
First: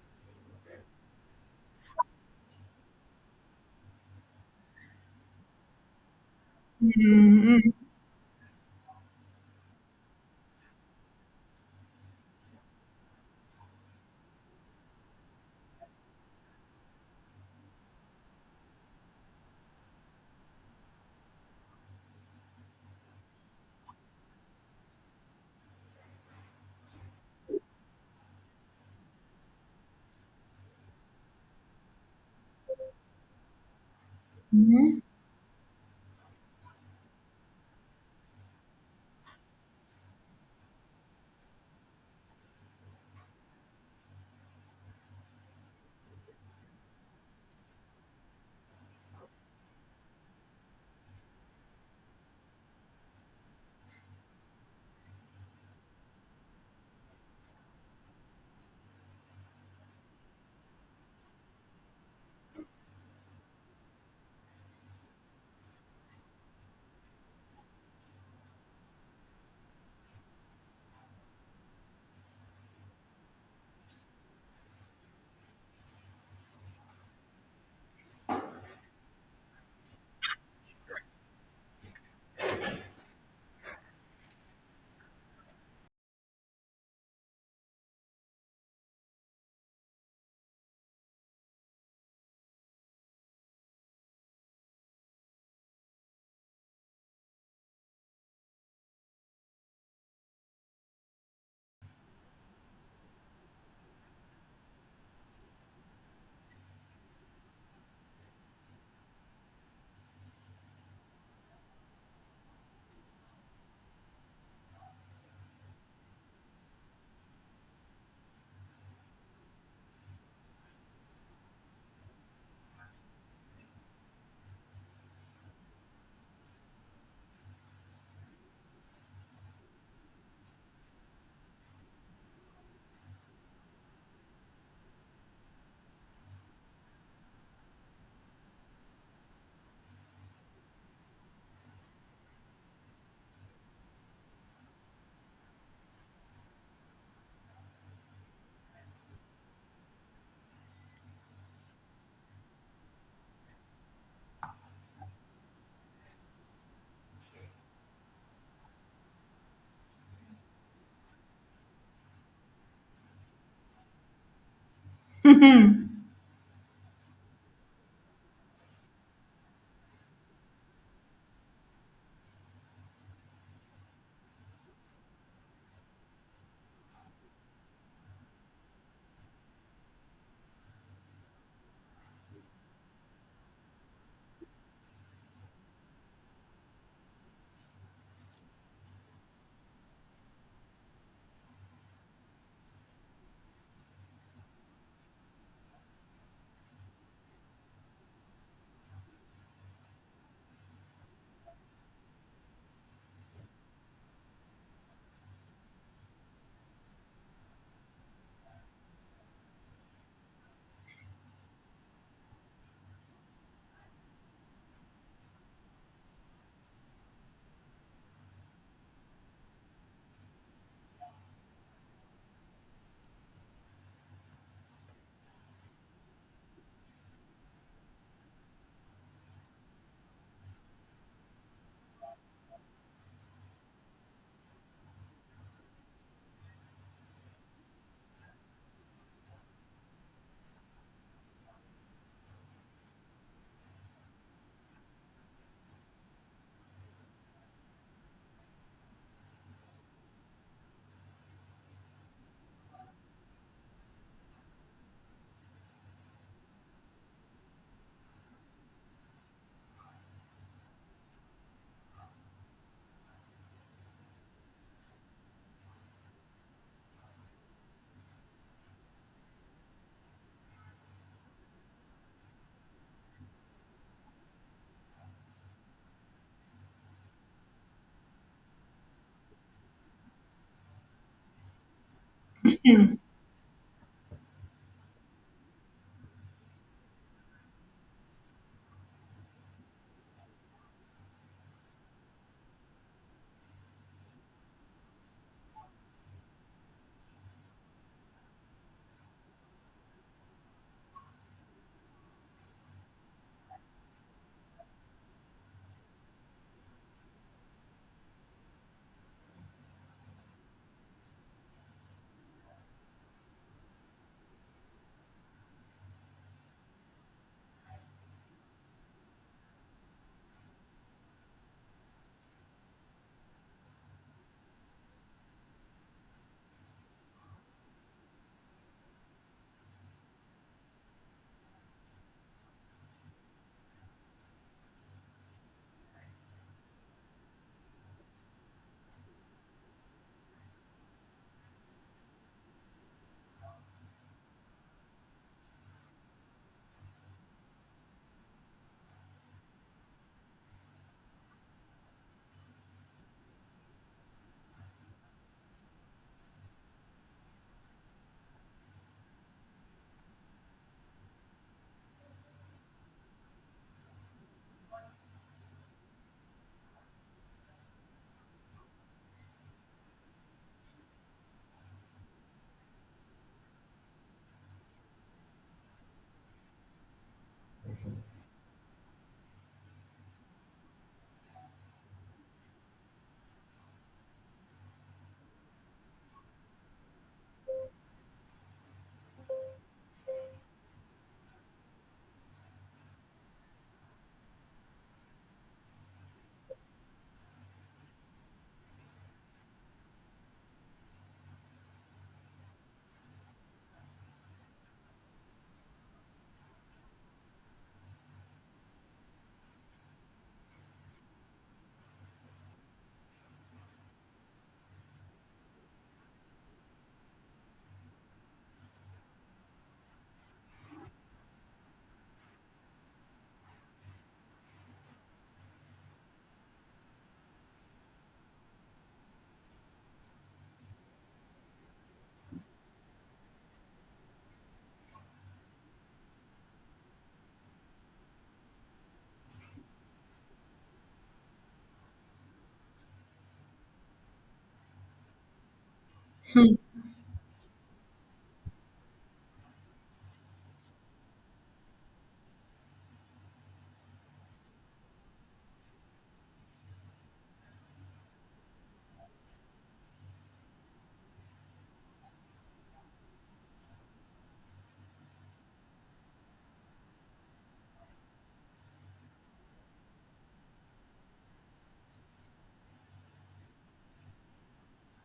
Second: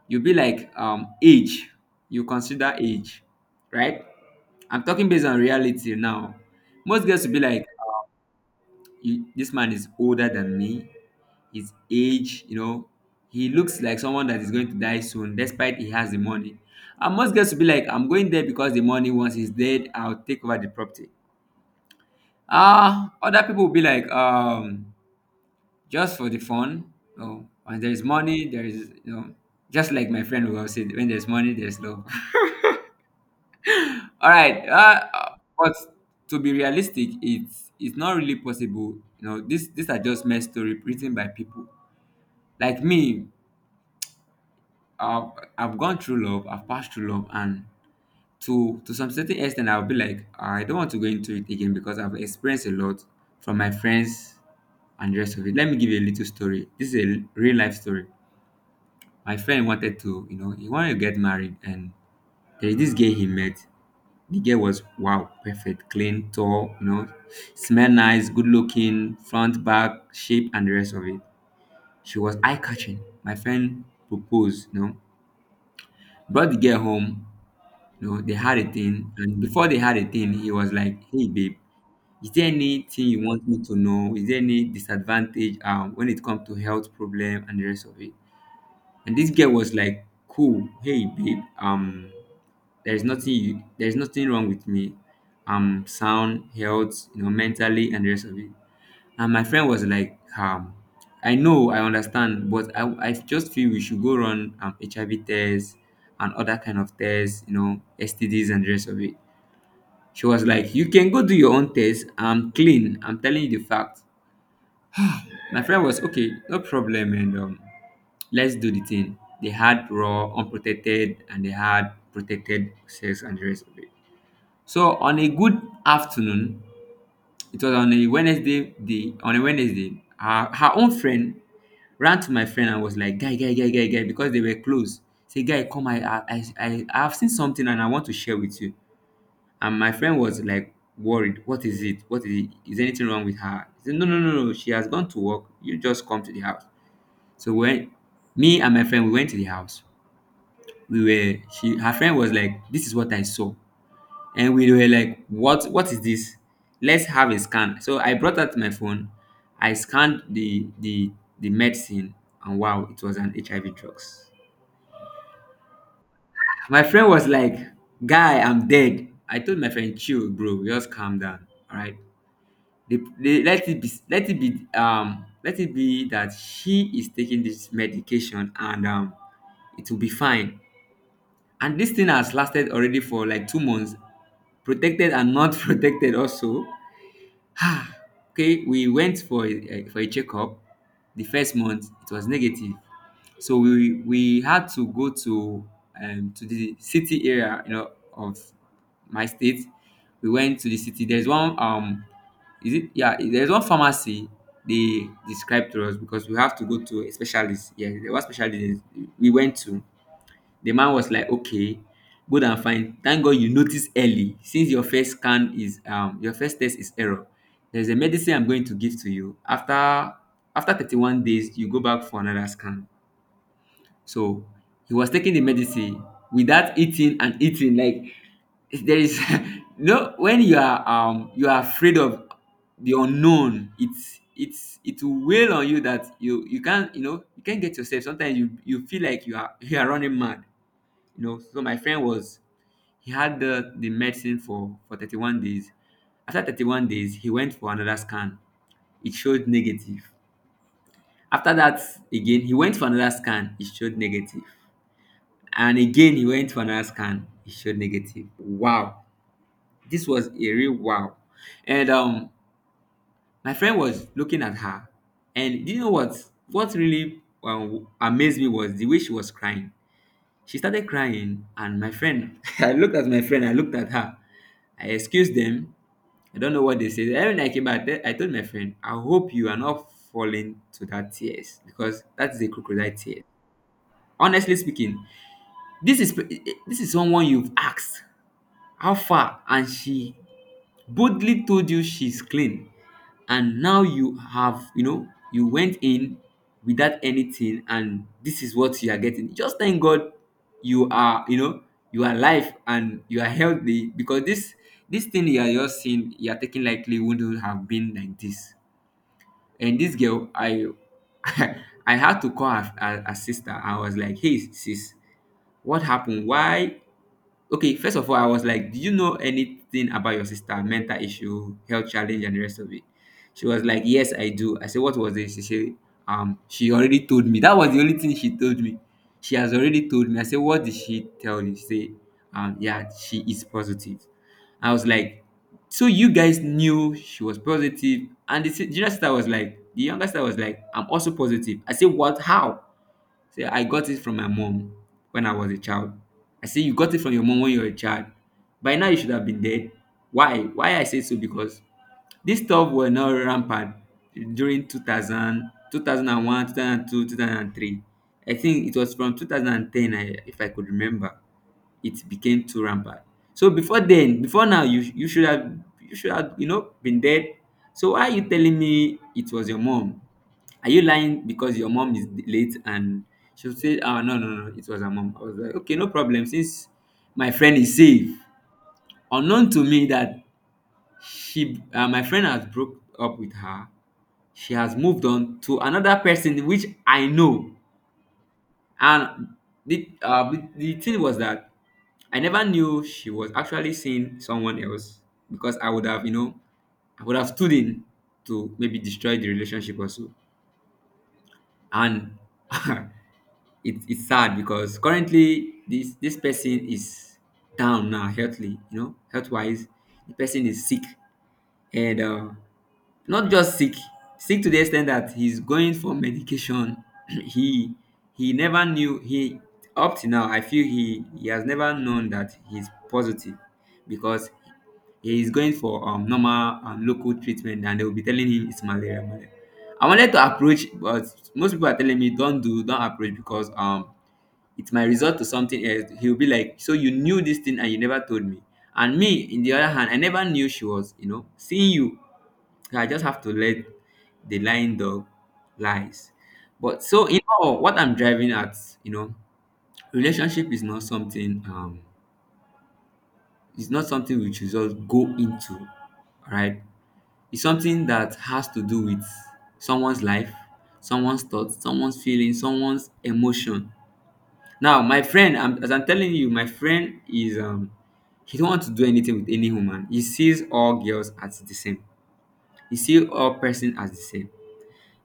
S2: you'll be like, age, you consider age, right. I'm talking based on reality now. Most girls will be like, "You, this man is older than me, his age, he looks like someone that is going to die soon, despite he has the money. And most girls will be like, I'm going there because the money, once he's dead, I'll take over the property. Ah, other people will be like, just for the fun." Oh, when there is money, there is, just like my friend will say, when there's money, there's love. *laughs* All right, but to be realistic, it's not really possible. This these are just mere story written by people like me. I've, I've gone through love, I've passed through love, and to some certain extent, I'll be like, I don't want to go into it again because I've experienced a lot from my friends and the rest of it. Let me give you a little real life story. My friend wanted to, you know, he wanted to get married, and there's this girl he met. The girl was wow, perfect, clean, tall, smell nice, good looking, front, back, shape, and the rest of it. She was eye catching. My friend proposed, brought the girl home. They had a thing, and before they had a thing, he was like, "Hey, babe, is there anything you want me to know? Is there any disadvantage when it comes to health problem and the rest of it?" And this girl was like, "Cool, hey, babe, there's nothing wrong with me. I'm sound health, mentally, and the rest of it." And my friend was like, "I know, I understand, but I just feel we should go run HIV tests and other kind of tests, STDs and the rest of it." She was like, "You can go do your own test, I'm clean, I'm telling you the fact." My friend was, "Okay, no problem." And let's do the thing. They had raw unprotected and they had protected sex and the rest of it. So on a good afternoon, it was on on a Wednesday, her own friend ran to my friend and was like, "Guy, guy, guy, guy, guy," because they were close. Say, "Guy, come, I've seen something and I want to share with you." And my friend was like worried. What is it? What is it? Is anything wrong with her? He said, "No, no, no, no, she has gone to work. You just come to the house." So when me and my friend, we went to the house. Her friend was like, "This is what I saw." And we were like, what is this? Let's have a scan. So I brought out my phone. I scanned the medicine. And wow, it was an HIV drugs. My friend was like, "Guy, I'm dead." I told my friend, "Chill, bro, just calm down, all right? They, let it be, let it be that she is taking this medication, and it will be fine." And this thing has lasted already for like 2 months, protected and not *laughs* protected also. Ah, okay, we went for for a checkup. The first month it was negative, so we had to go to, to the city area, of my state. We went to the city. There's one, is it yeah? there's one pharmacy they described to us, because we have to go to a specialist. Yeah, there was specialist we went to. The man was like, "Okay, good and fine. Thank God you noticed early. Since your first test is error, there's a medicine I'm going to give to you. After 31 days, you go back for another scan." So he was taking the medicine without eating and eating. Like, there is, *laughs* no, when you are, you are afraid of the unknown, it will weigh on you, that you can't, you can't get yourself. Sometimes you feel like you are *laughs* you are running mad. So my friend was he had the medicine for 31 days. After 31 days, he went for another scan. It showed negative. After that, again, he went for another scan. It showed negative. And again, he went for another scan. It showed negative. Wow, this was a real wow. And my friend was looking at her. And do you know what, really, amazed me was the way she was crying. She started crying, and my friend, *laughs* I looked at my friend, I looked at her. I excused them. I don't know what they said. And when I came back, I told my friend, "I hope you are not falling to that tears, because that is a crocodile tear. Honestly speaking, this is someone you've asked, how he bullying, and you know, without you you know you are helped, because this thing you are just seeing, you are taking likely, wouldn't have been like this." And this girl, I *laughs* I had to call her, sister. I was like, "Hey sis, what happened? Why?" Okay, first of all, I was like, "Do you know anything about your sister, mental issue, health challenge, and the rest of it?" She was like, "Yes, I do." I said, "What was it?" She said, " she already told me. That was the only thing she told me. She has already told me." I said, "What did she tell you?" She said, "Yeah, she is positive." I was like, "So you guys knew she was positive?" And the junior sister was like, "The younger sister was like, I'm also positive." I said, "What? How?" Say, I got it from my mom when I was a child. I say, you got it from your mom when you were a child. By now, you should have been dead. Why? Why I say so? Because this stuff were not rampant during two thousand, two thousand 2002, 2003. I think it was from 2010, if I could remember, it became too rampant. So before then, before now, you should have you should have you know been dead. So why are you telling me it was your mom? Are you lying because your mom is late? And she'll say, oh, no, no, no, it was her mom. I was like, okay, no problem, since my friend is safe. Unknown to me that she my friend has broke up with her. She has moved on to another person, which I know. And the thing was that I never knew she was actually seeing someone else, because I would have, you know, I would have stood in to maybe destroy the relationship also. And *laughs* it's sad because currently this person is down now, healthily, you know, health wise. The person is sick, and not just sick, sick to the extent that he's going for medication. *clears throat* he he never knew he up to now, I feel he has never known that he's positive, because he is going for normal and local treatment, and they will be telling him it's malaria, malaria. I wanted to approach, but most people are telling me, don't approach, because, it might result to something else. He'll be like, so you knew this thing and you never told me, and me in the other hand, I never knew she was, seeing you. So I just have to let the lying dog lies. But so in all, what I'm driving at, you know, relationship is not something, it's not something we should just go into, right? It's something that has to do with someone's life, someone's thoughts, someone's feelings, someone's emotion. Now, my friend, as I'm telling you, my friend is he don't want to do anything with any woman. He sees all girls as the same. He sees all person as the same.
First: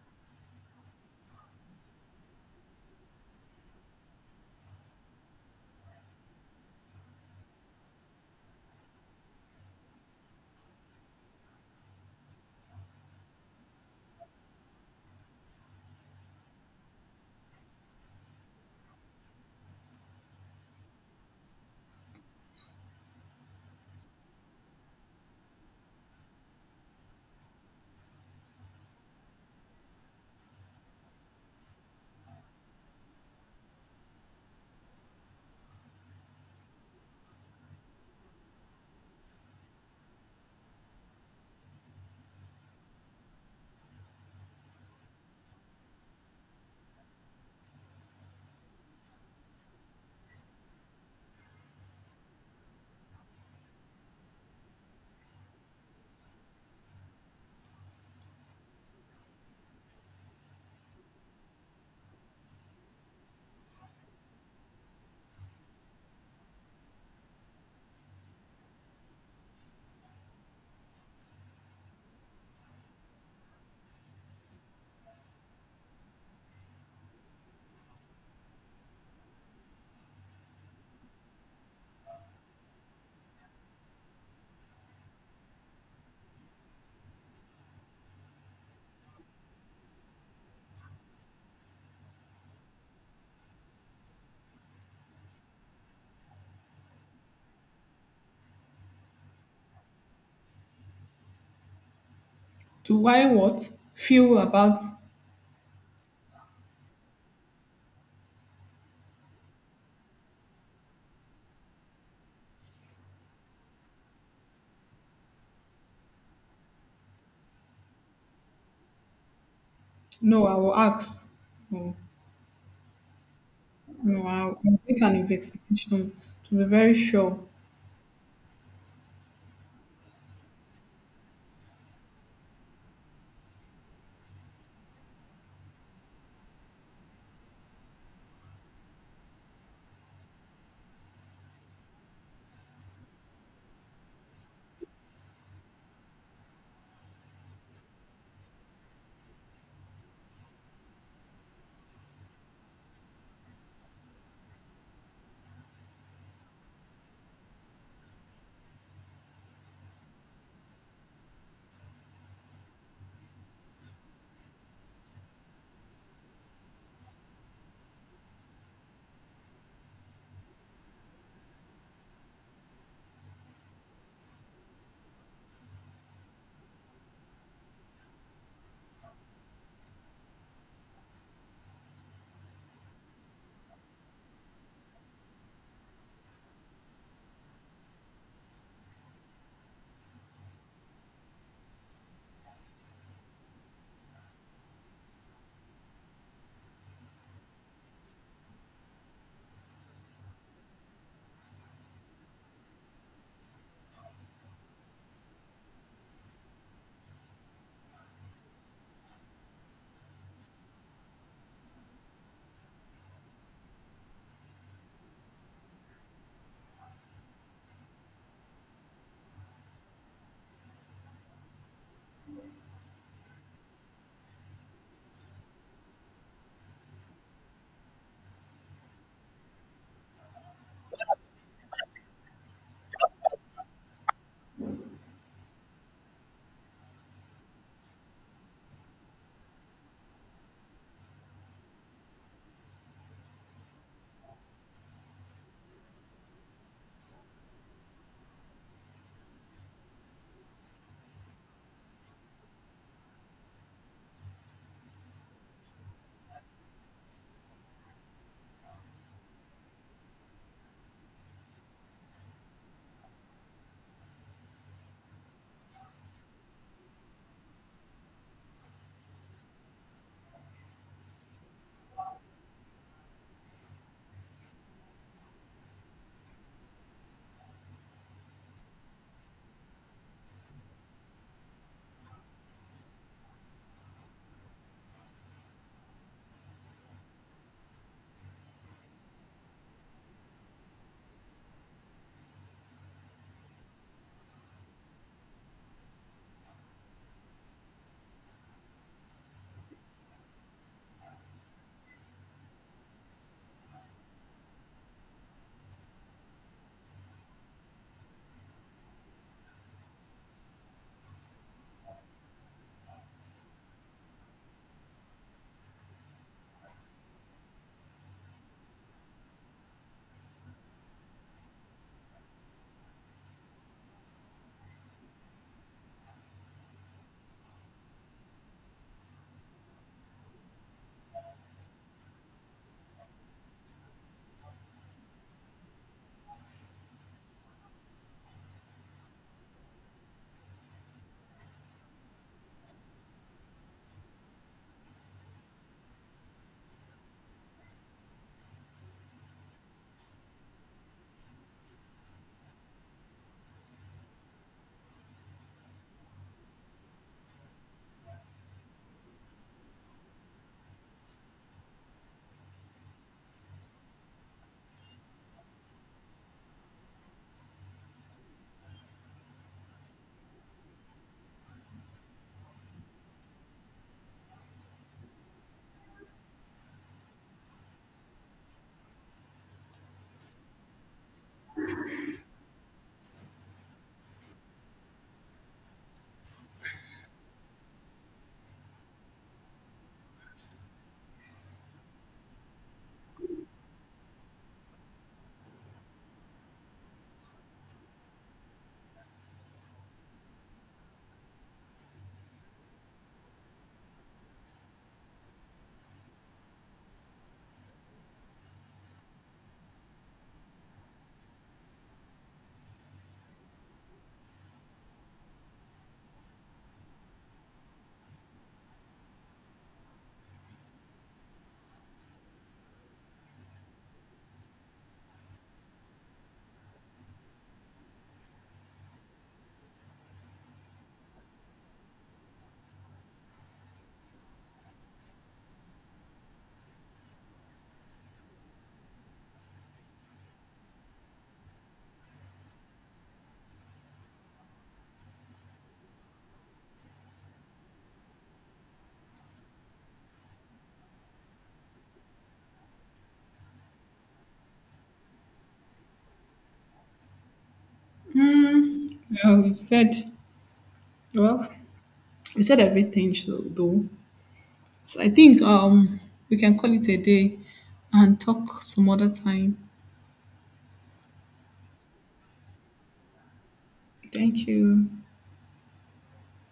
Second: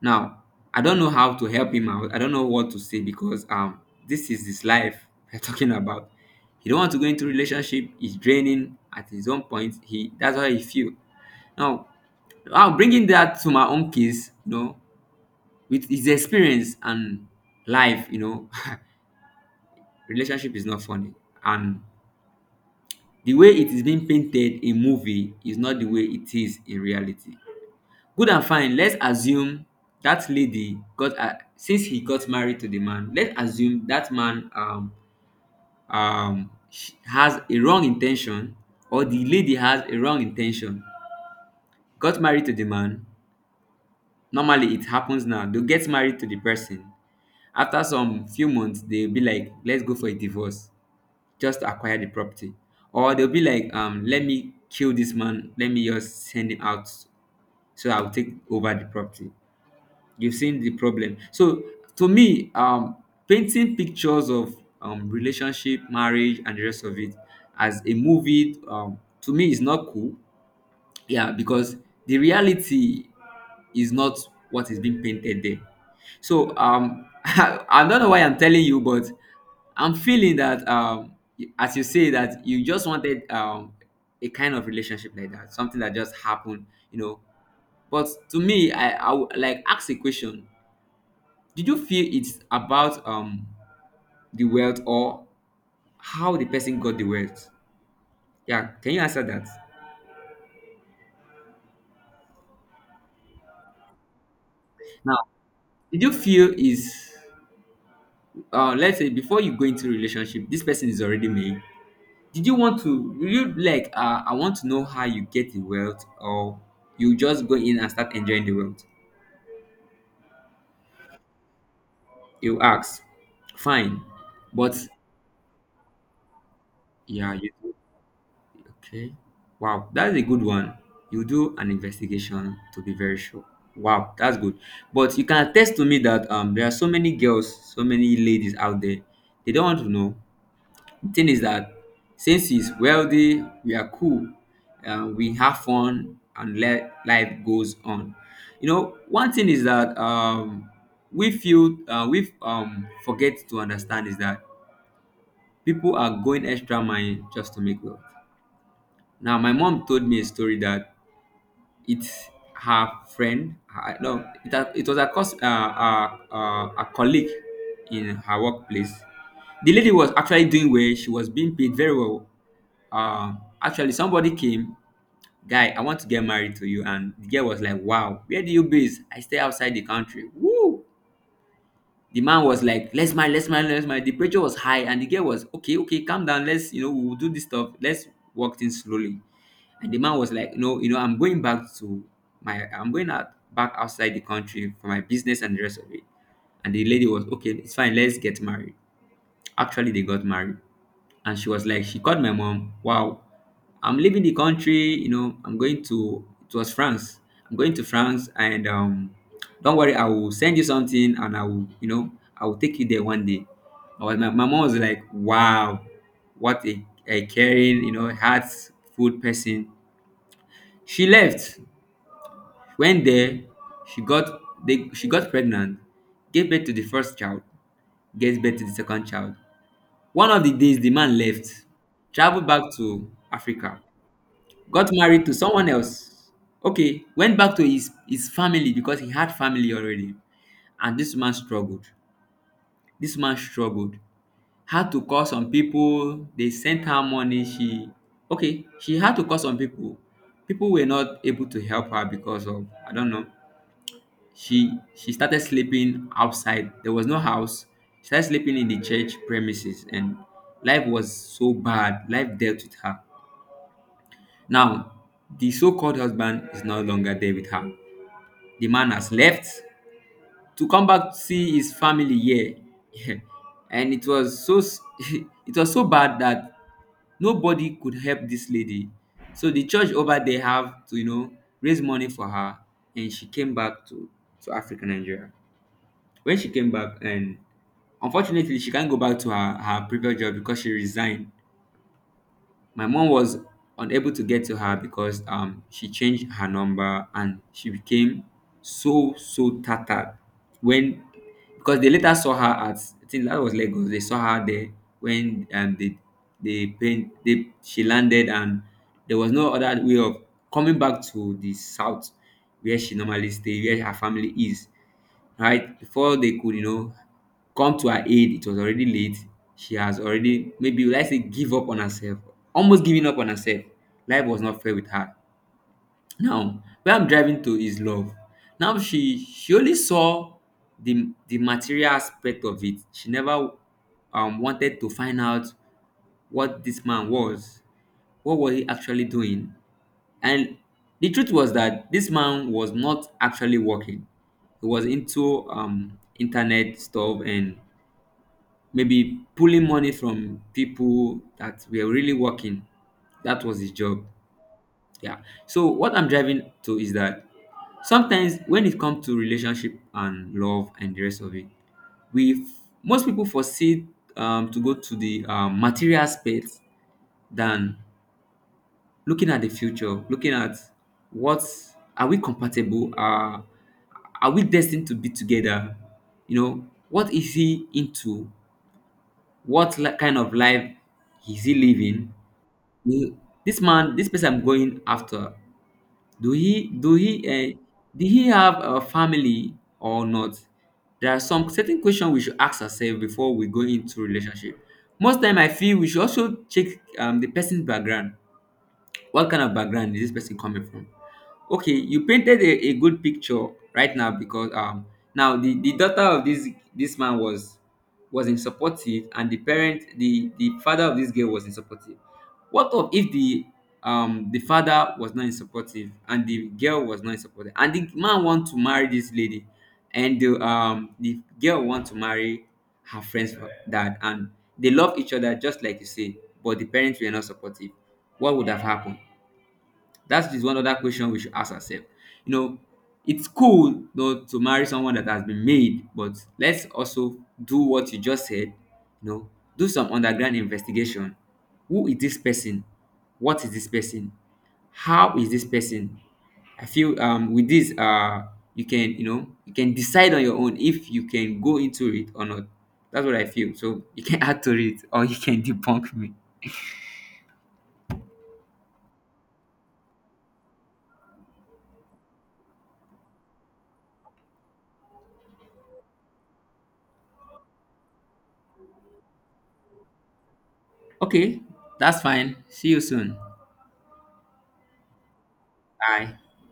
S2: Now, I don't know how to help him out. I don't know what to say because, this is his life *laughs* we're talking about. He don't want to go into relationship. He's draining at his own point. He That's how he feel. Now, I'm bringing that to my own case. You know, with his experience and life. You know, *laughs* relationship is not funny, and the way it is being painted in movie is not the way it is in reality. Good and fine, let's assume that lady got her since he got married to the man. Let's assume that man, has a wrong intention, or the lady has a wrong intention, got married to the man. Normally it happens. Now they get married to the person, after some few months they'll be like, let's go for a divorce, just to acquire the property. Or they'll be like, let me kill this man, let me just send him out, so I'll take over the property. You've seen the problem. So to me, painting pictures of relationship, marriage and the rest of it, as a movie, to me, is not cool. Yeah, because the reality is not what is being painted there. So, *laughs* I don't know why I'm telling you, but I'm feeling that, as you say that you just wanted, a kind of relationship like that, something that just happened, you know. But to me, I would like ask a question. Did you feel it's about, the wealth, or how the person got the wealth? Yeah, can you answer that?
S1: do I what? Feel about
S2: Now, did you feel is, let's say before you go into relationship, this person is already made. Did you want to did you like I want to know how you get the wealth, or you just go in and start enjoying the wealth?
S1: no, I will ask. No,
S2: You ask, fine, but
S1: I'll make an investigation to be very
S2: yeah,
S1: sure.
S2: you. Okay. Wow, that's a good one. You do an investigation to be very sure. Wow, that's good. But you can attest to me that, there are so many girls, so many ladies out there. They don't want to know. The thing is that since he's wealthy, we are cool, we have fun, and let life goes on. You know, one thing is that we feel, we forget to understand is that people are going extra mile just to make wealth. Now, my mom told me a story that it's her friend. Her, no, it, ha- It was a, a colleague in her workplace. The lady was actually doing well. She was being paid very well. Actually, somebody came, guy, I want to get married to you, and the girl was like, "Wow, where do you base?" I stay outside the country. Woo! The man was like, let's marry, let's marry, let's marry. The pressure was high, and the girl was, okay, okay, calm down, let's, you know, we'll do this stuff, let's work things slowly. And the man was like, no, you know, I'm going back to my I'm going out back outside the country for my business and the rest of it. And the lady was, okay, it's fine, let's get married. Actually, they got married. And she was like, she called my mom, wow, I'm leaving the country, you know, I'm going to, it was France. I'm going to France, and, don't worry, I will send you something, and I will, you know, I will take you there one day. My mom was like, wow, what a caring, you know, heartful person. She left. Went there, she got she got pregnant, gave birth to the first child, gave birth to the second child. One of the days, the man left, traveled back to Africa, got married to someone else. Okay, went back to his family, because he had family already. And this man struggled. This man struggled. Had to call some people. They sent her money. She Okay, she had to call some people. People were not able to help her, because of, I don't know, she started sleeping outside. There was no house. She started sleeping in the church premises, and life was so bad. Life dealt with her. Now, the so-called husband is no longer there with her. The man has left to come back to see his family here, *laughs* and it was so *laughs* it was so bad that nobody could help this lady. So the church over there have to, you know, raise money for her, and she came back to Africa, Nigeria. When she came back, and unfortunately she can't go back to her previous job, because she resigned. My mom was unable to get to her, because, she changed her number, and she became so so tattered, when, because they later saw her at, I think that was Lagos. They saw her there when, they paint they she landed, and there was no other way of coming back to the south, where she normally stay, where her family is, right? Before they could, you know, come to her aid, it was already late. She has already, maybe would I say, give up on herself, almost giving up on herself. Life was not fair with her. Now, where I'm driving to is love. Now she only saw the material aspect of it. She never wanted to find out what this man was. What was he actually doing? And the truth was that this man was not actually working. He was into, internet stuff, and maybe pulling money from people that were really working. That was his job. Yeah. So what I'm driving to is that sometimes when it comes to relationship and love and the rest of it, we, most people, foresee, to go to the material space, than looking at the future, looking at what, are we compatible? Are we destined to be together? You know, what is he into? What kind of life is he living? Will, this man, this person I'm going after, do he do he, did he have a family or not? There are some certain questions we should ask ourselves before we go into relationship. Most time, I feel we should also check, the person's background. What kind of background is this person coming from? Okay, you painted a good picture right now, because, now the daughter of this man was, wasn't supportive, and the parent, the father of this girl wasn't supportive. What of if the, the father was not supportive, and the girl was not supportive, and the man want to marry this lady, and the, the girl want to marry her friend's dad, and they love each other, just like you say, but the parents were not supportive, what would have happened? That is one other question we should ask ourselves. You know, it's cool though to marry someone that has been made, but let's also do what you just said. You know, do some underground investigation. Who is this person? What is this person? How is this person? I feel, with this, you can, you know, you can decide on your own if you can go into it or not. That's what I feel. So you can *laughs* add to it, or you can debunk me.
S1: Hmm. Well, well, you said everything, so, though. So I think we can call it a day and talk some other time.
S2: Okay, that's fine. See you soon.
S1: Thank you.
S2: Bye.